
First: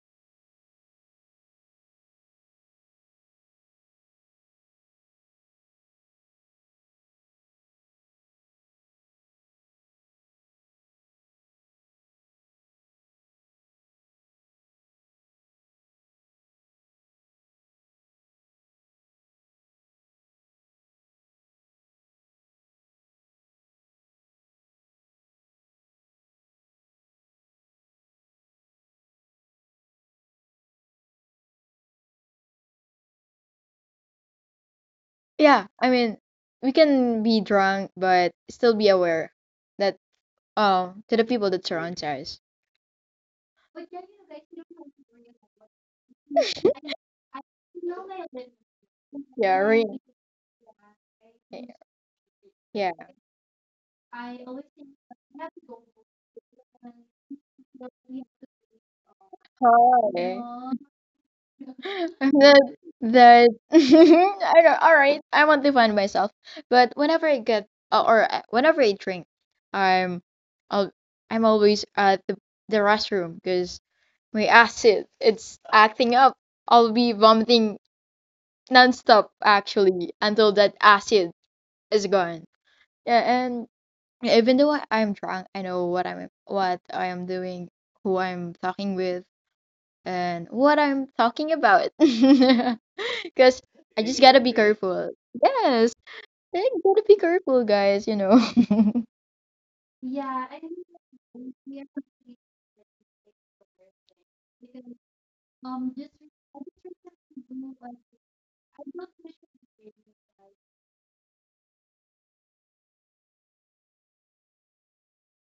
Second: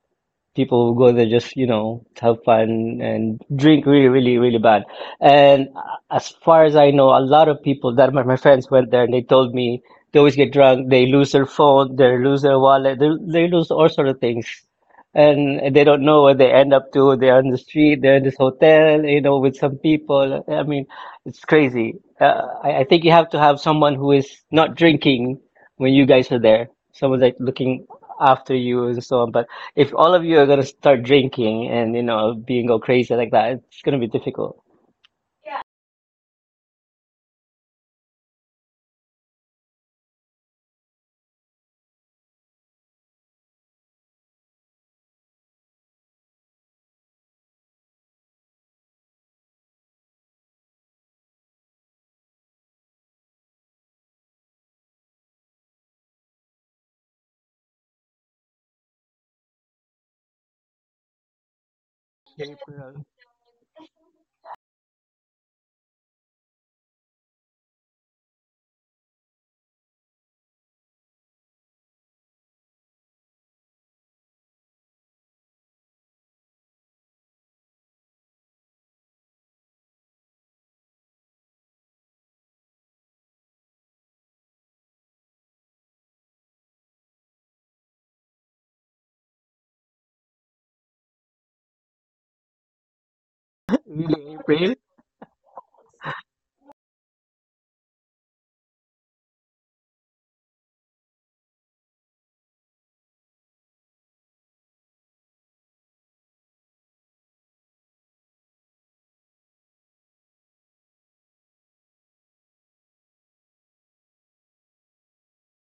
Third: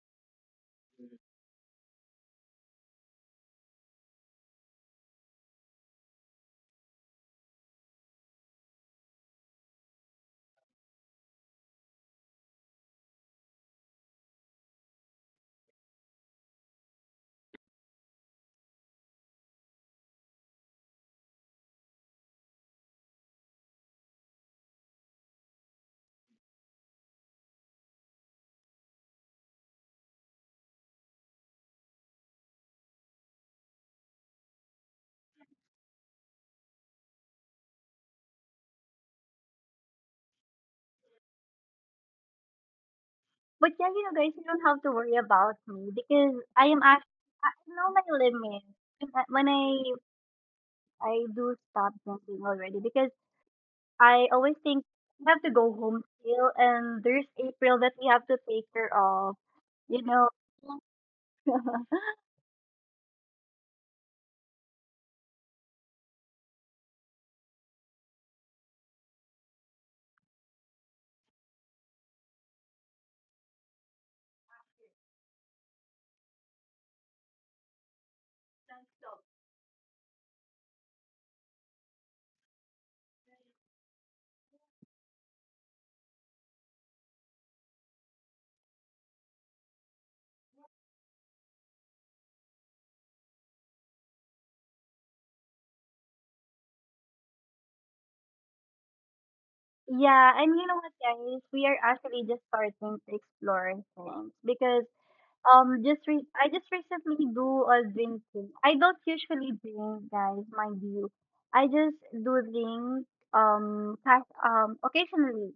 people who go there just you know have fun and drink really really really bad and as far as I know a lot of people that my friends went there and they told me they always get drunk, they lose their phone, they lose their wallet, they lose all sort of things, and they don't know what they end up to. They're on the street, they're in this hotel, you know, with some people. I mean, it's crazy. I think you have to have someone who is not drinking when you guys are there, someone's like looking after you and so on. But if all of you are gonna start drinking and you know being all crazy like that, it's gonna be difficult.
Yeah, I mean, we can be drunk, but still be aware that to the people that surrounds us.
But yeah, you know, guys, you don't have to worry about me because I am actually, I know my limits. And I when
Yeah, right.
I do stop drinking already
Yeah.
because I always think I have to go home still, and there's April that we have to take care of, you know.
Hi.
<laughs>
<laughs> That
April,
that <laughs> I don't. All right, I want to find myself, but whenever I get or whenever I drink, I'm I'll, I'm always at the restroom because my acid, it's acting up. I'll be vomiting nonstop actually until that acid is gone. Yeah, and even though I'm drunk, I know what I'm what I am doing, who I'm talking with, and what I'm talking about. <laughs> Because
<laughs>
I just
really
gotta be
April.
careful. Yes, I gotta be careful, guys. You know. <laughs>
Yeah, and you know what, guys? We are actually just starting to explore things because I just recently do a drinking. I don't usually drink, guys, mind you. I just do drink cash occasionally.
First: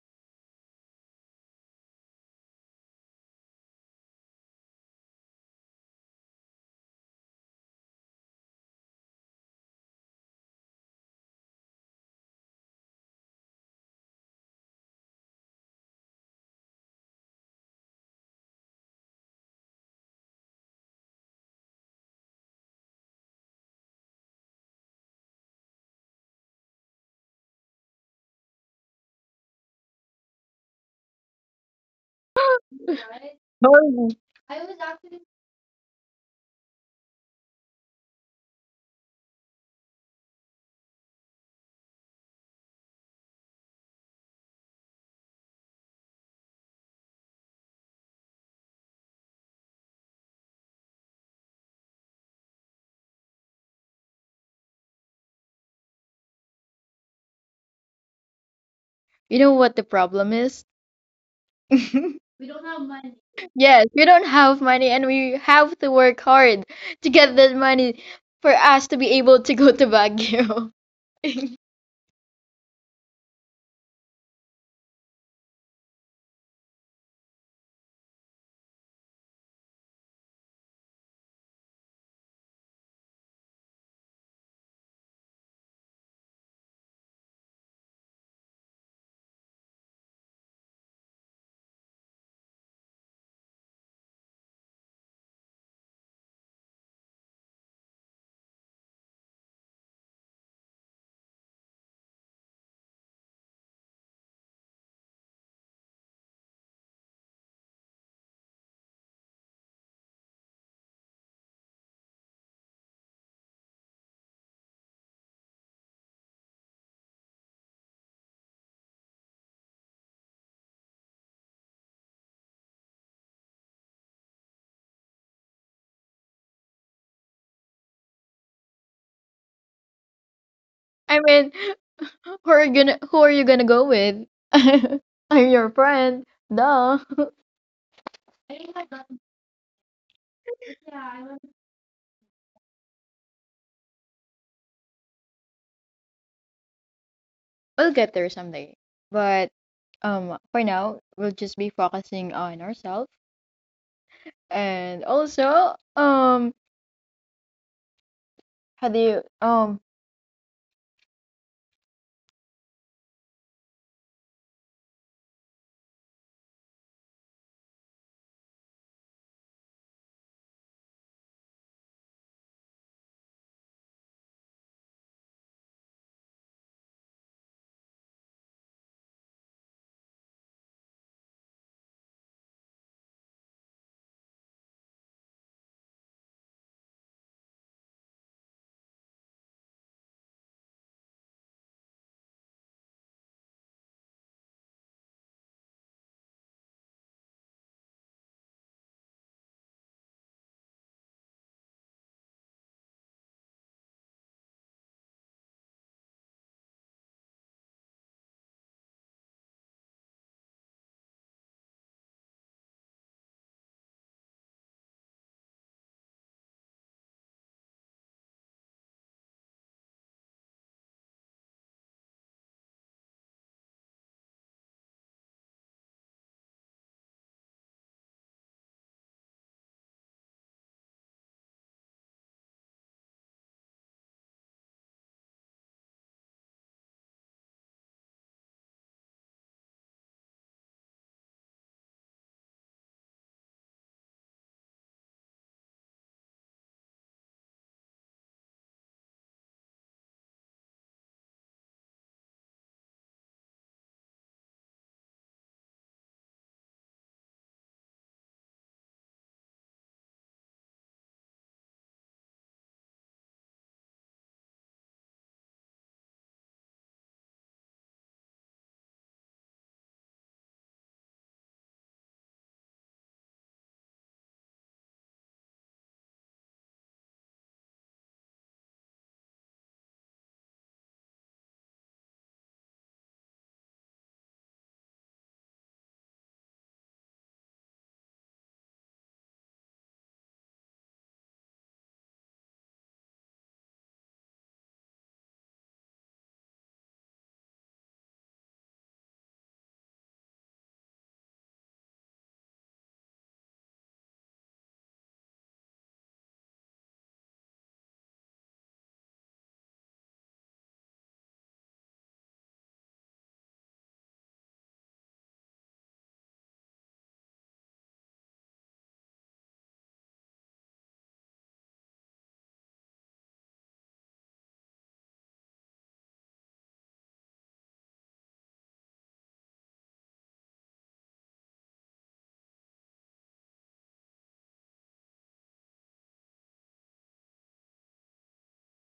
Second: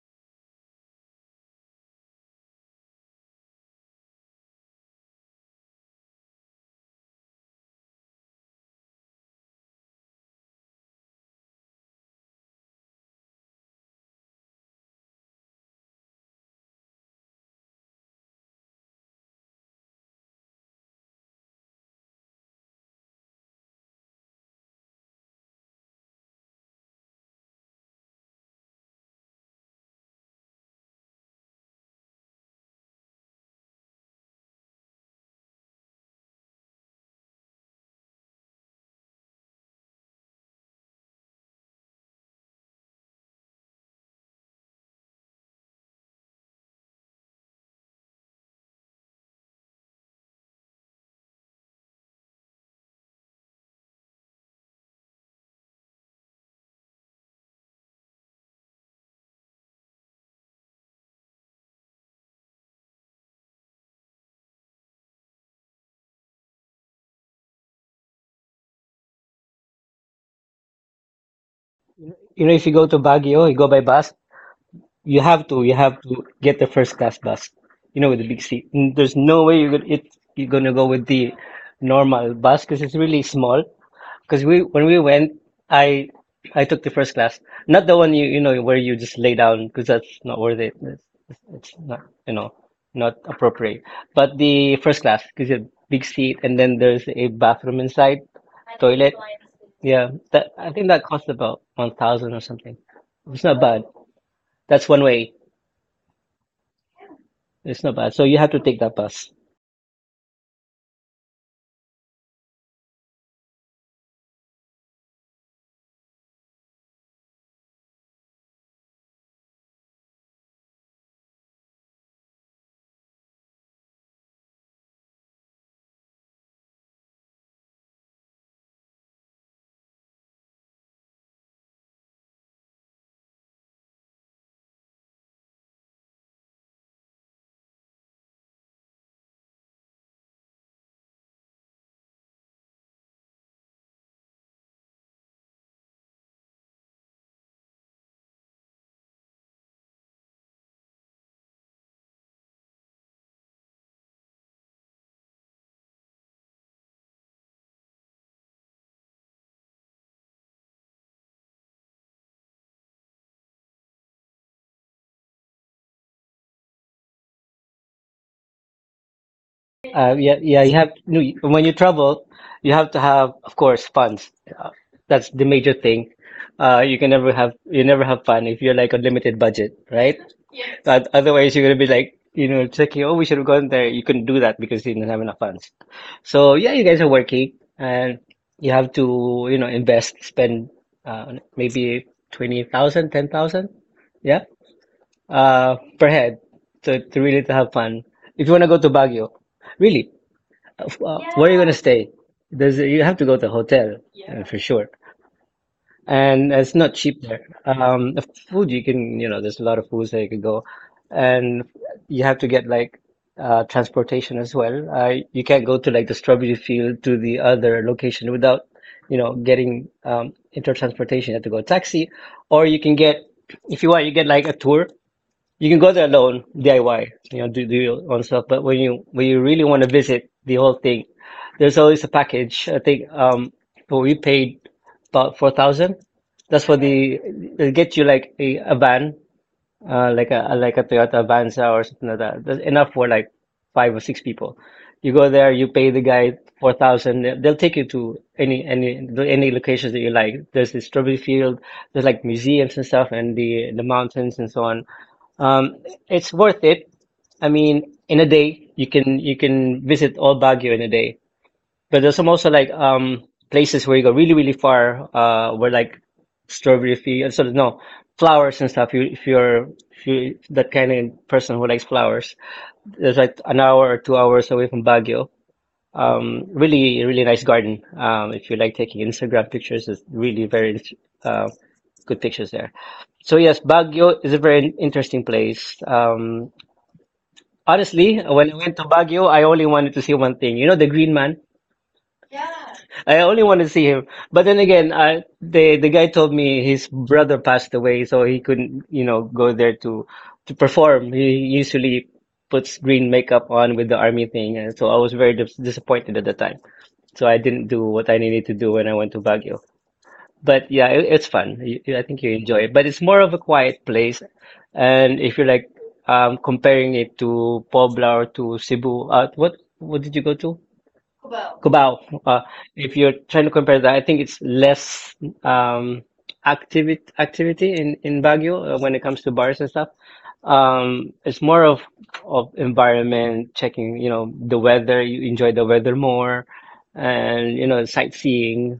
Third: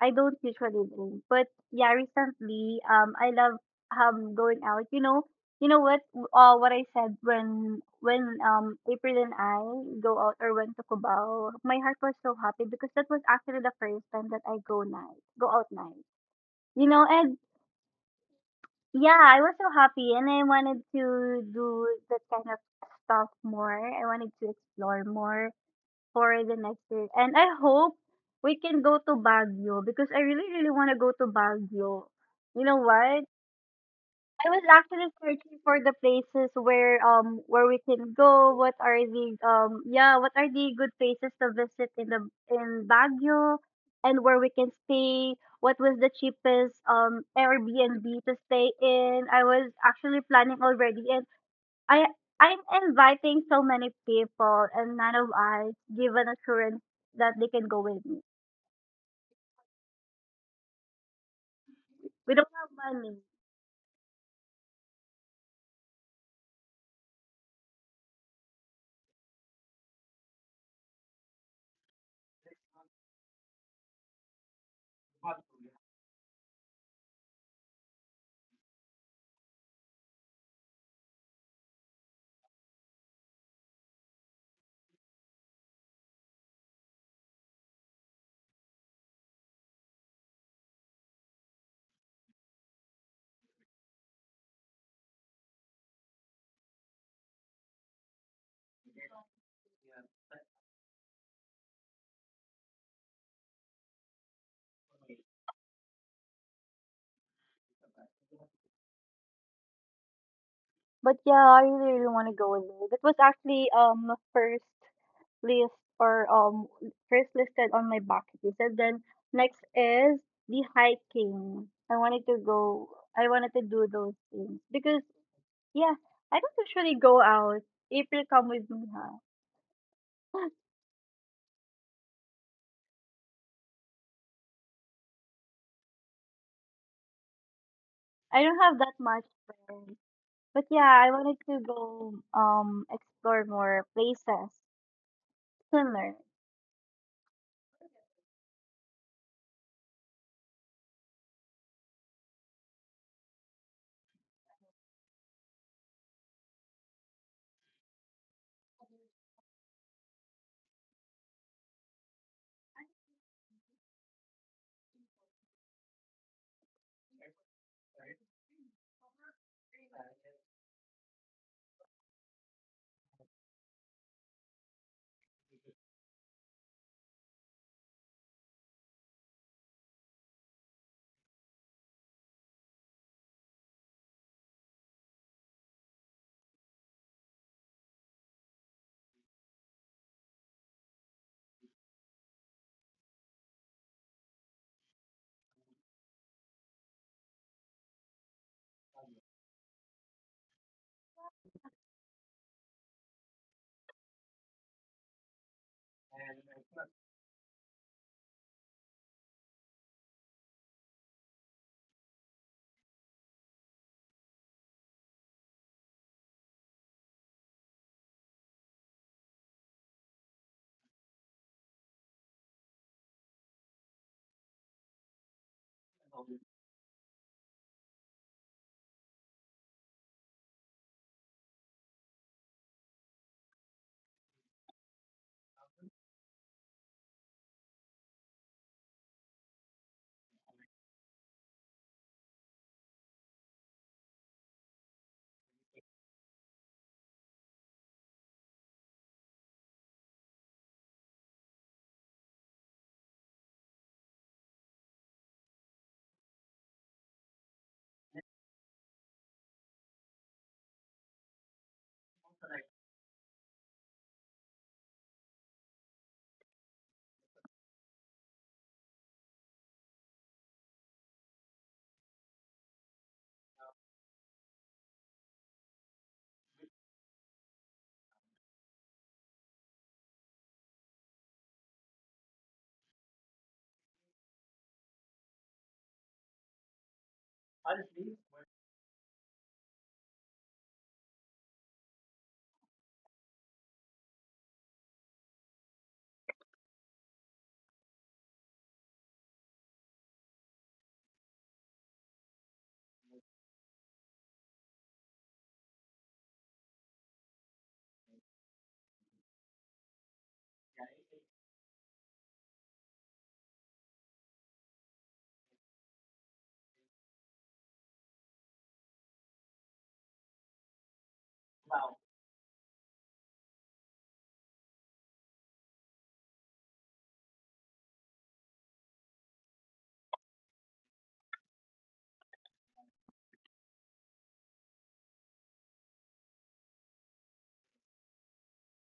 I don't usually drink, but yeah, recently I love going out. You know, you know what what I said when April and I go out or went to Cubao, my heart was so happy because that was actually the first time that I go out night. You know, and yeah, I was so happy and I wanted to do that kind of stuff more. I wanted to explore more for the next year. And I hope we can go to Baguio because I really, really want to go to Baguio. You know what? I was actually searching for the places where we can go. What are the what are the good places to visit in the in Baguio and where we can stay? What was the cheapest Airbnb to stay in? I was actually planning already, and I I'm inviting so many people, and none of us give an assurance that they can go with me.
You know what the problem is? <laughs>
We don't have money.
Yes, we don't have money and we have to work hard to get that money for us to be able to go to Baguio. <laughs>
You know, if you go to Baguio, you go by bus. You have to get the first class bus. You know, with the big seat. There's no way you're gonna go with the normal bus because it's really small. Because we when we went, I I took the first class, not the one where you just lay down because that's not worth it. It's not you know not appropriate. But the first class because you have big seat and then there's a bathroom inside, toilet. Yeah, that I think that cost about 1,000 or something. It's not bad. That's one way. It's not bad. So you have to take that bus.
But yeah, I really, really want to go with you. That was actually first list or first listed on my bucket list. And then next is the hiking. I wanted to do those things because yeah, I don't usually go out. April, come with me, huh?
I mean, who are you gonna who are you gonna go with? <laughs> I'm your friend. Duh. <laughs>
I don't have that much friends. But yeah, I wanted to go explore more places similar.
We'll get there someday. But for now, we'll just be focusing on ourselves and also how do you
Yeah, you have no, when you travel, you have to have, of course, funds. Uh, that's the major thing. You can never have fun if you're like on limited budget, right? But otherwise, you're gonna be like, you know, checking, oh, we should have gone there. You couldn't do that because you didn't have enough funds. So yeah, you guys are working and you have to, you know, invest, spend maybe 20,000, 10,000, yeah, per head to really to have fun. If you want to go to Baguio, really. <laughs> Well, where are you gonna Yeah. stay? There's a, you have to go to a hotel for sure, and it's not cheap there. The food you can, you know, there's a lot of foods that you can go, and you have to get like transportation as well. You can't go to like the strawberry field to the other location without, you know, getting inter transportation. You have to go taxi, or you can get, if you want, you get like a tour you can go there alone, DIY, you know, do your own stuff. But when you really want to visit the whole thing, there's always a package. I think but we paid about 4,000. That's for the they get you like a van, like a Toyota Avanza or something like that. That's enough for like five or six people. You go there, you pay the guy 4,000. They'll take you to any locations that you like. There's the strawberry field. There's like museums and stuff, and the mountains and so on um, it's worth it. I mean, in a day you can visit all Baguio in a day. But there's some also like places where you go really really far, where like strawberry fields, sort of no flowers and stuff. You if you're if you that kind of person who likes flowers, there's like an hour or 2 hours away from Baguio. Really really nice garden. If you like taking Instagram pictures, there's really very uh good pictures there. So yes, Baguio is a very interesting place. Honestly, when I went to Baguio, I only wanted to see one thing. You know, the Green Man. I only wanted to see him. But then again, the guy told me his brother passed away, so he couldn't, you know, go there to perform. He usually puts green makeup on with the army thing, and so I was very disappointed at the time. So I didn't do what I needed to do when I went to Baguio. But yeah, it's fun. I think you enjoy it. But it's more of a quiet place. And if you're like comparing it to Puebla or to Cebu, what did you go to? Cubao. Uh, if you're trying to compare that, I think it's less um, activity in Baguio when it comes to bars and stuff. It's more of environment checking, you know, the weather. You enjoy the weather more, and you know, sightseeing.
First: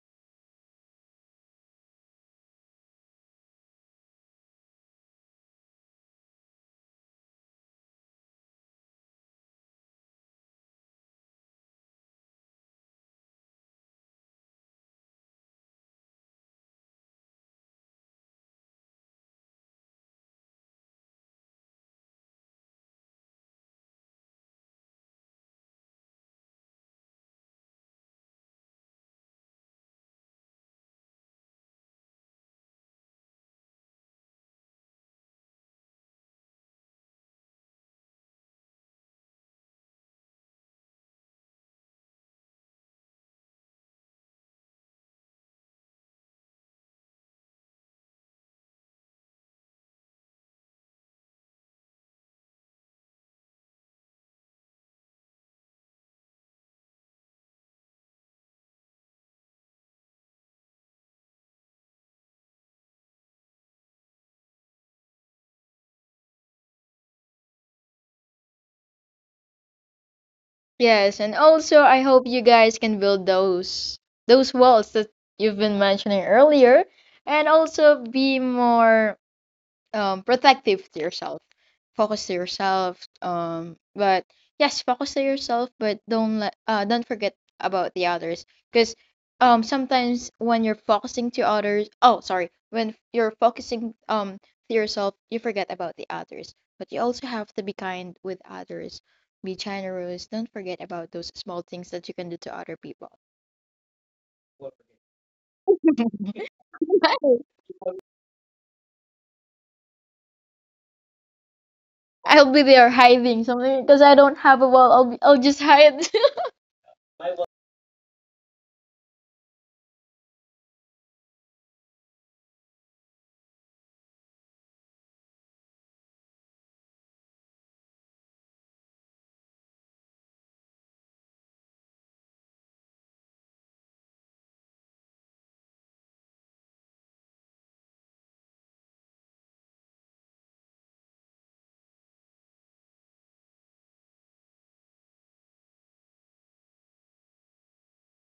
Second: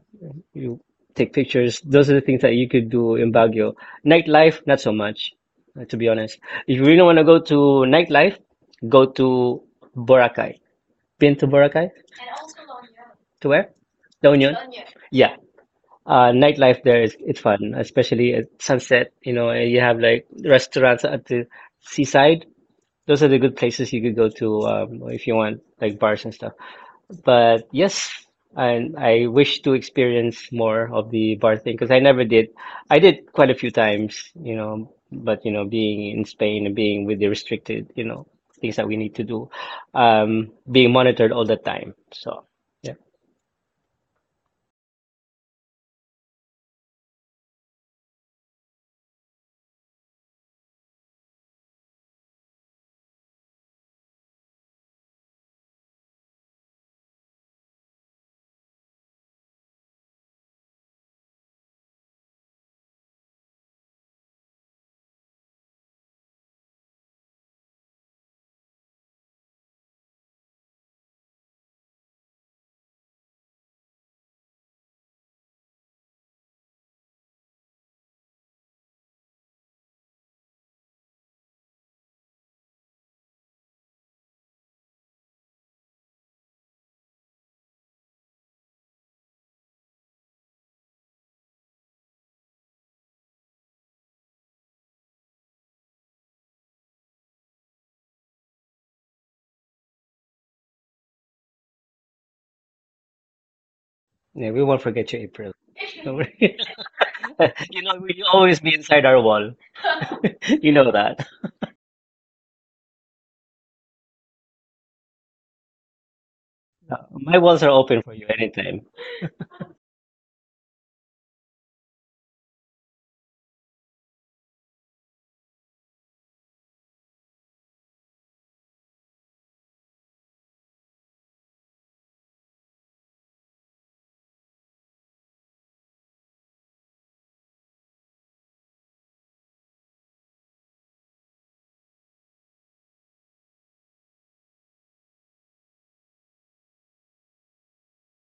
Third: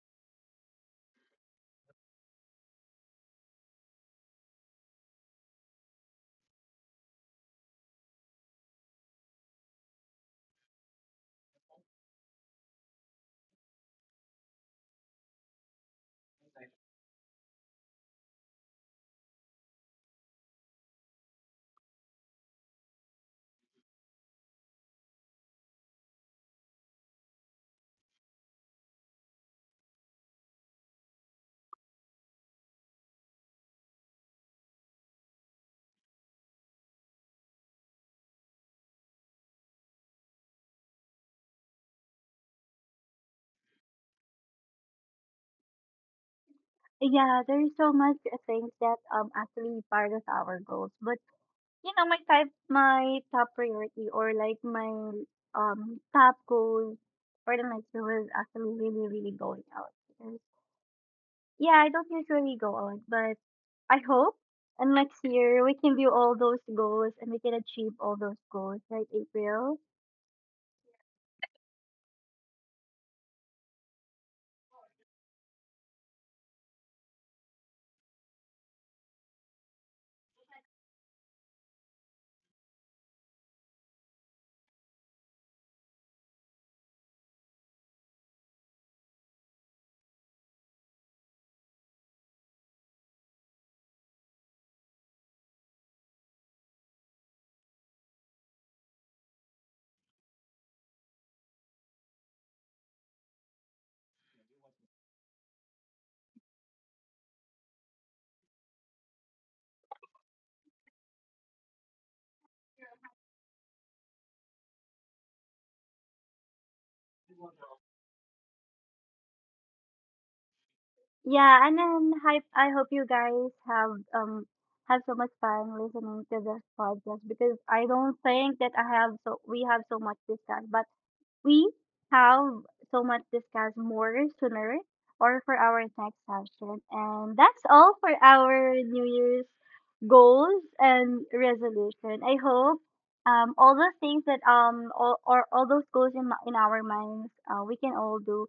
You take pictures. Those are the things that you could do in Baguio. Nightlife, not so much, to be honest. If you really want to go to nightlife, go to Boracay. Been to Boracay? To where? La Union? Yeah. Nightlife there is it's fun, especially at sunset, you know, and you have like restaurants at the seaside. Those are the good places you could go to if you want like bars and stuff. But yes, and I wish to experience more of the bar thing because I never did. I did quite a few times, you know, but you know, being in Spain and being with the restricted, you know, things that we need to do, being monitored all the time. So yeah,
Yeah, there is so much things that actually part of our goals. But you know, my top priority, or like my top goals for the next year was actually really, really going out. Because yeah, I don't usually go out, but I hope and next year we can do all those goals and we can achieve all those goals, right, April?
Yes, and also I hope you guys can build those walls that you've been mentioning earlier and also be more, protective to yourself. Focus to yourself. But yes, focus to yourself, but don't let don't forget about the others. Because sometimes when you're focusing to others, oh sorry, when you're focusing to yourself, you forget about the others. But you also have to be kind with others. Be generous. Don't forget about those small things that you can do to other people.
yeah, we won't forget you, April. Don't
<laughs>
worry. <laughs> You know, we always be inside our wall. <laughs> You know that.
I'll be there hiding something because I don't have a wall. I'll just hide.
My walls are open for you anytime.
Yeah, and then I hope you guys have so much fun listening to this podcast because I don't think that I have so we have so much discussed, but we have so much discuss more sooner or for our next session. And that's all for our New Year's goals and resolution. I hope all those things that all those goals in our minds we can all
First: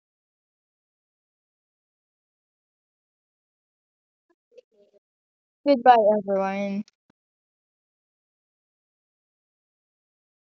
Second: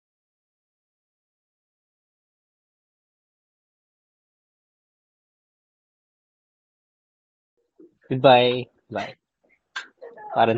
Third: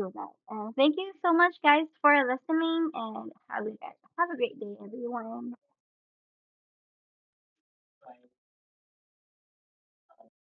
do that. And thank you so much, guys, for listening, and have a great day, everyone.
<laughs> Goodbye, everyone.
Goodbye. Bye. Parang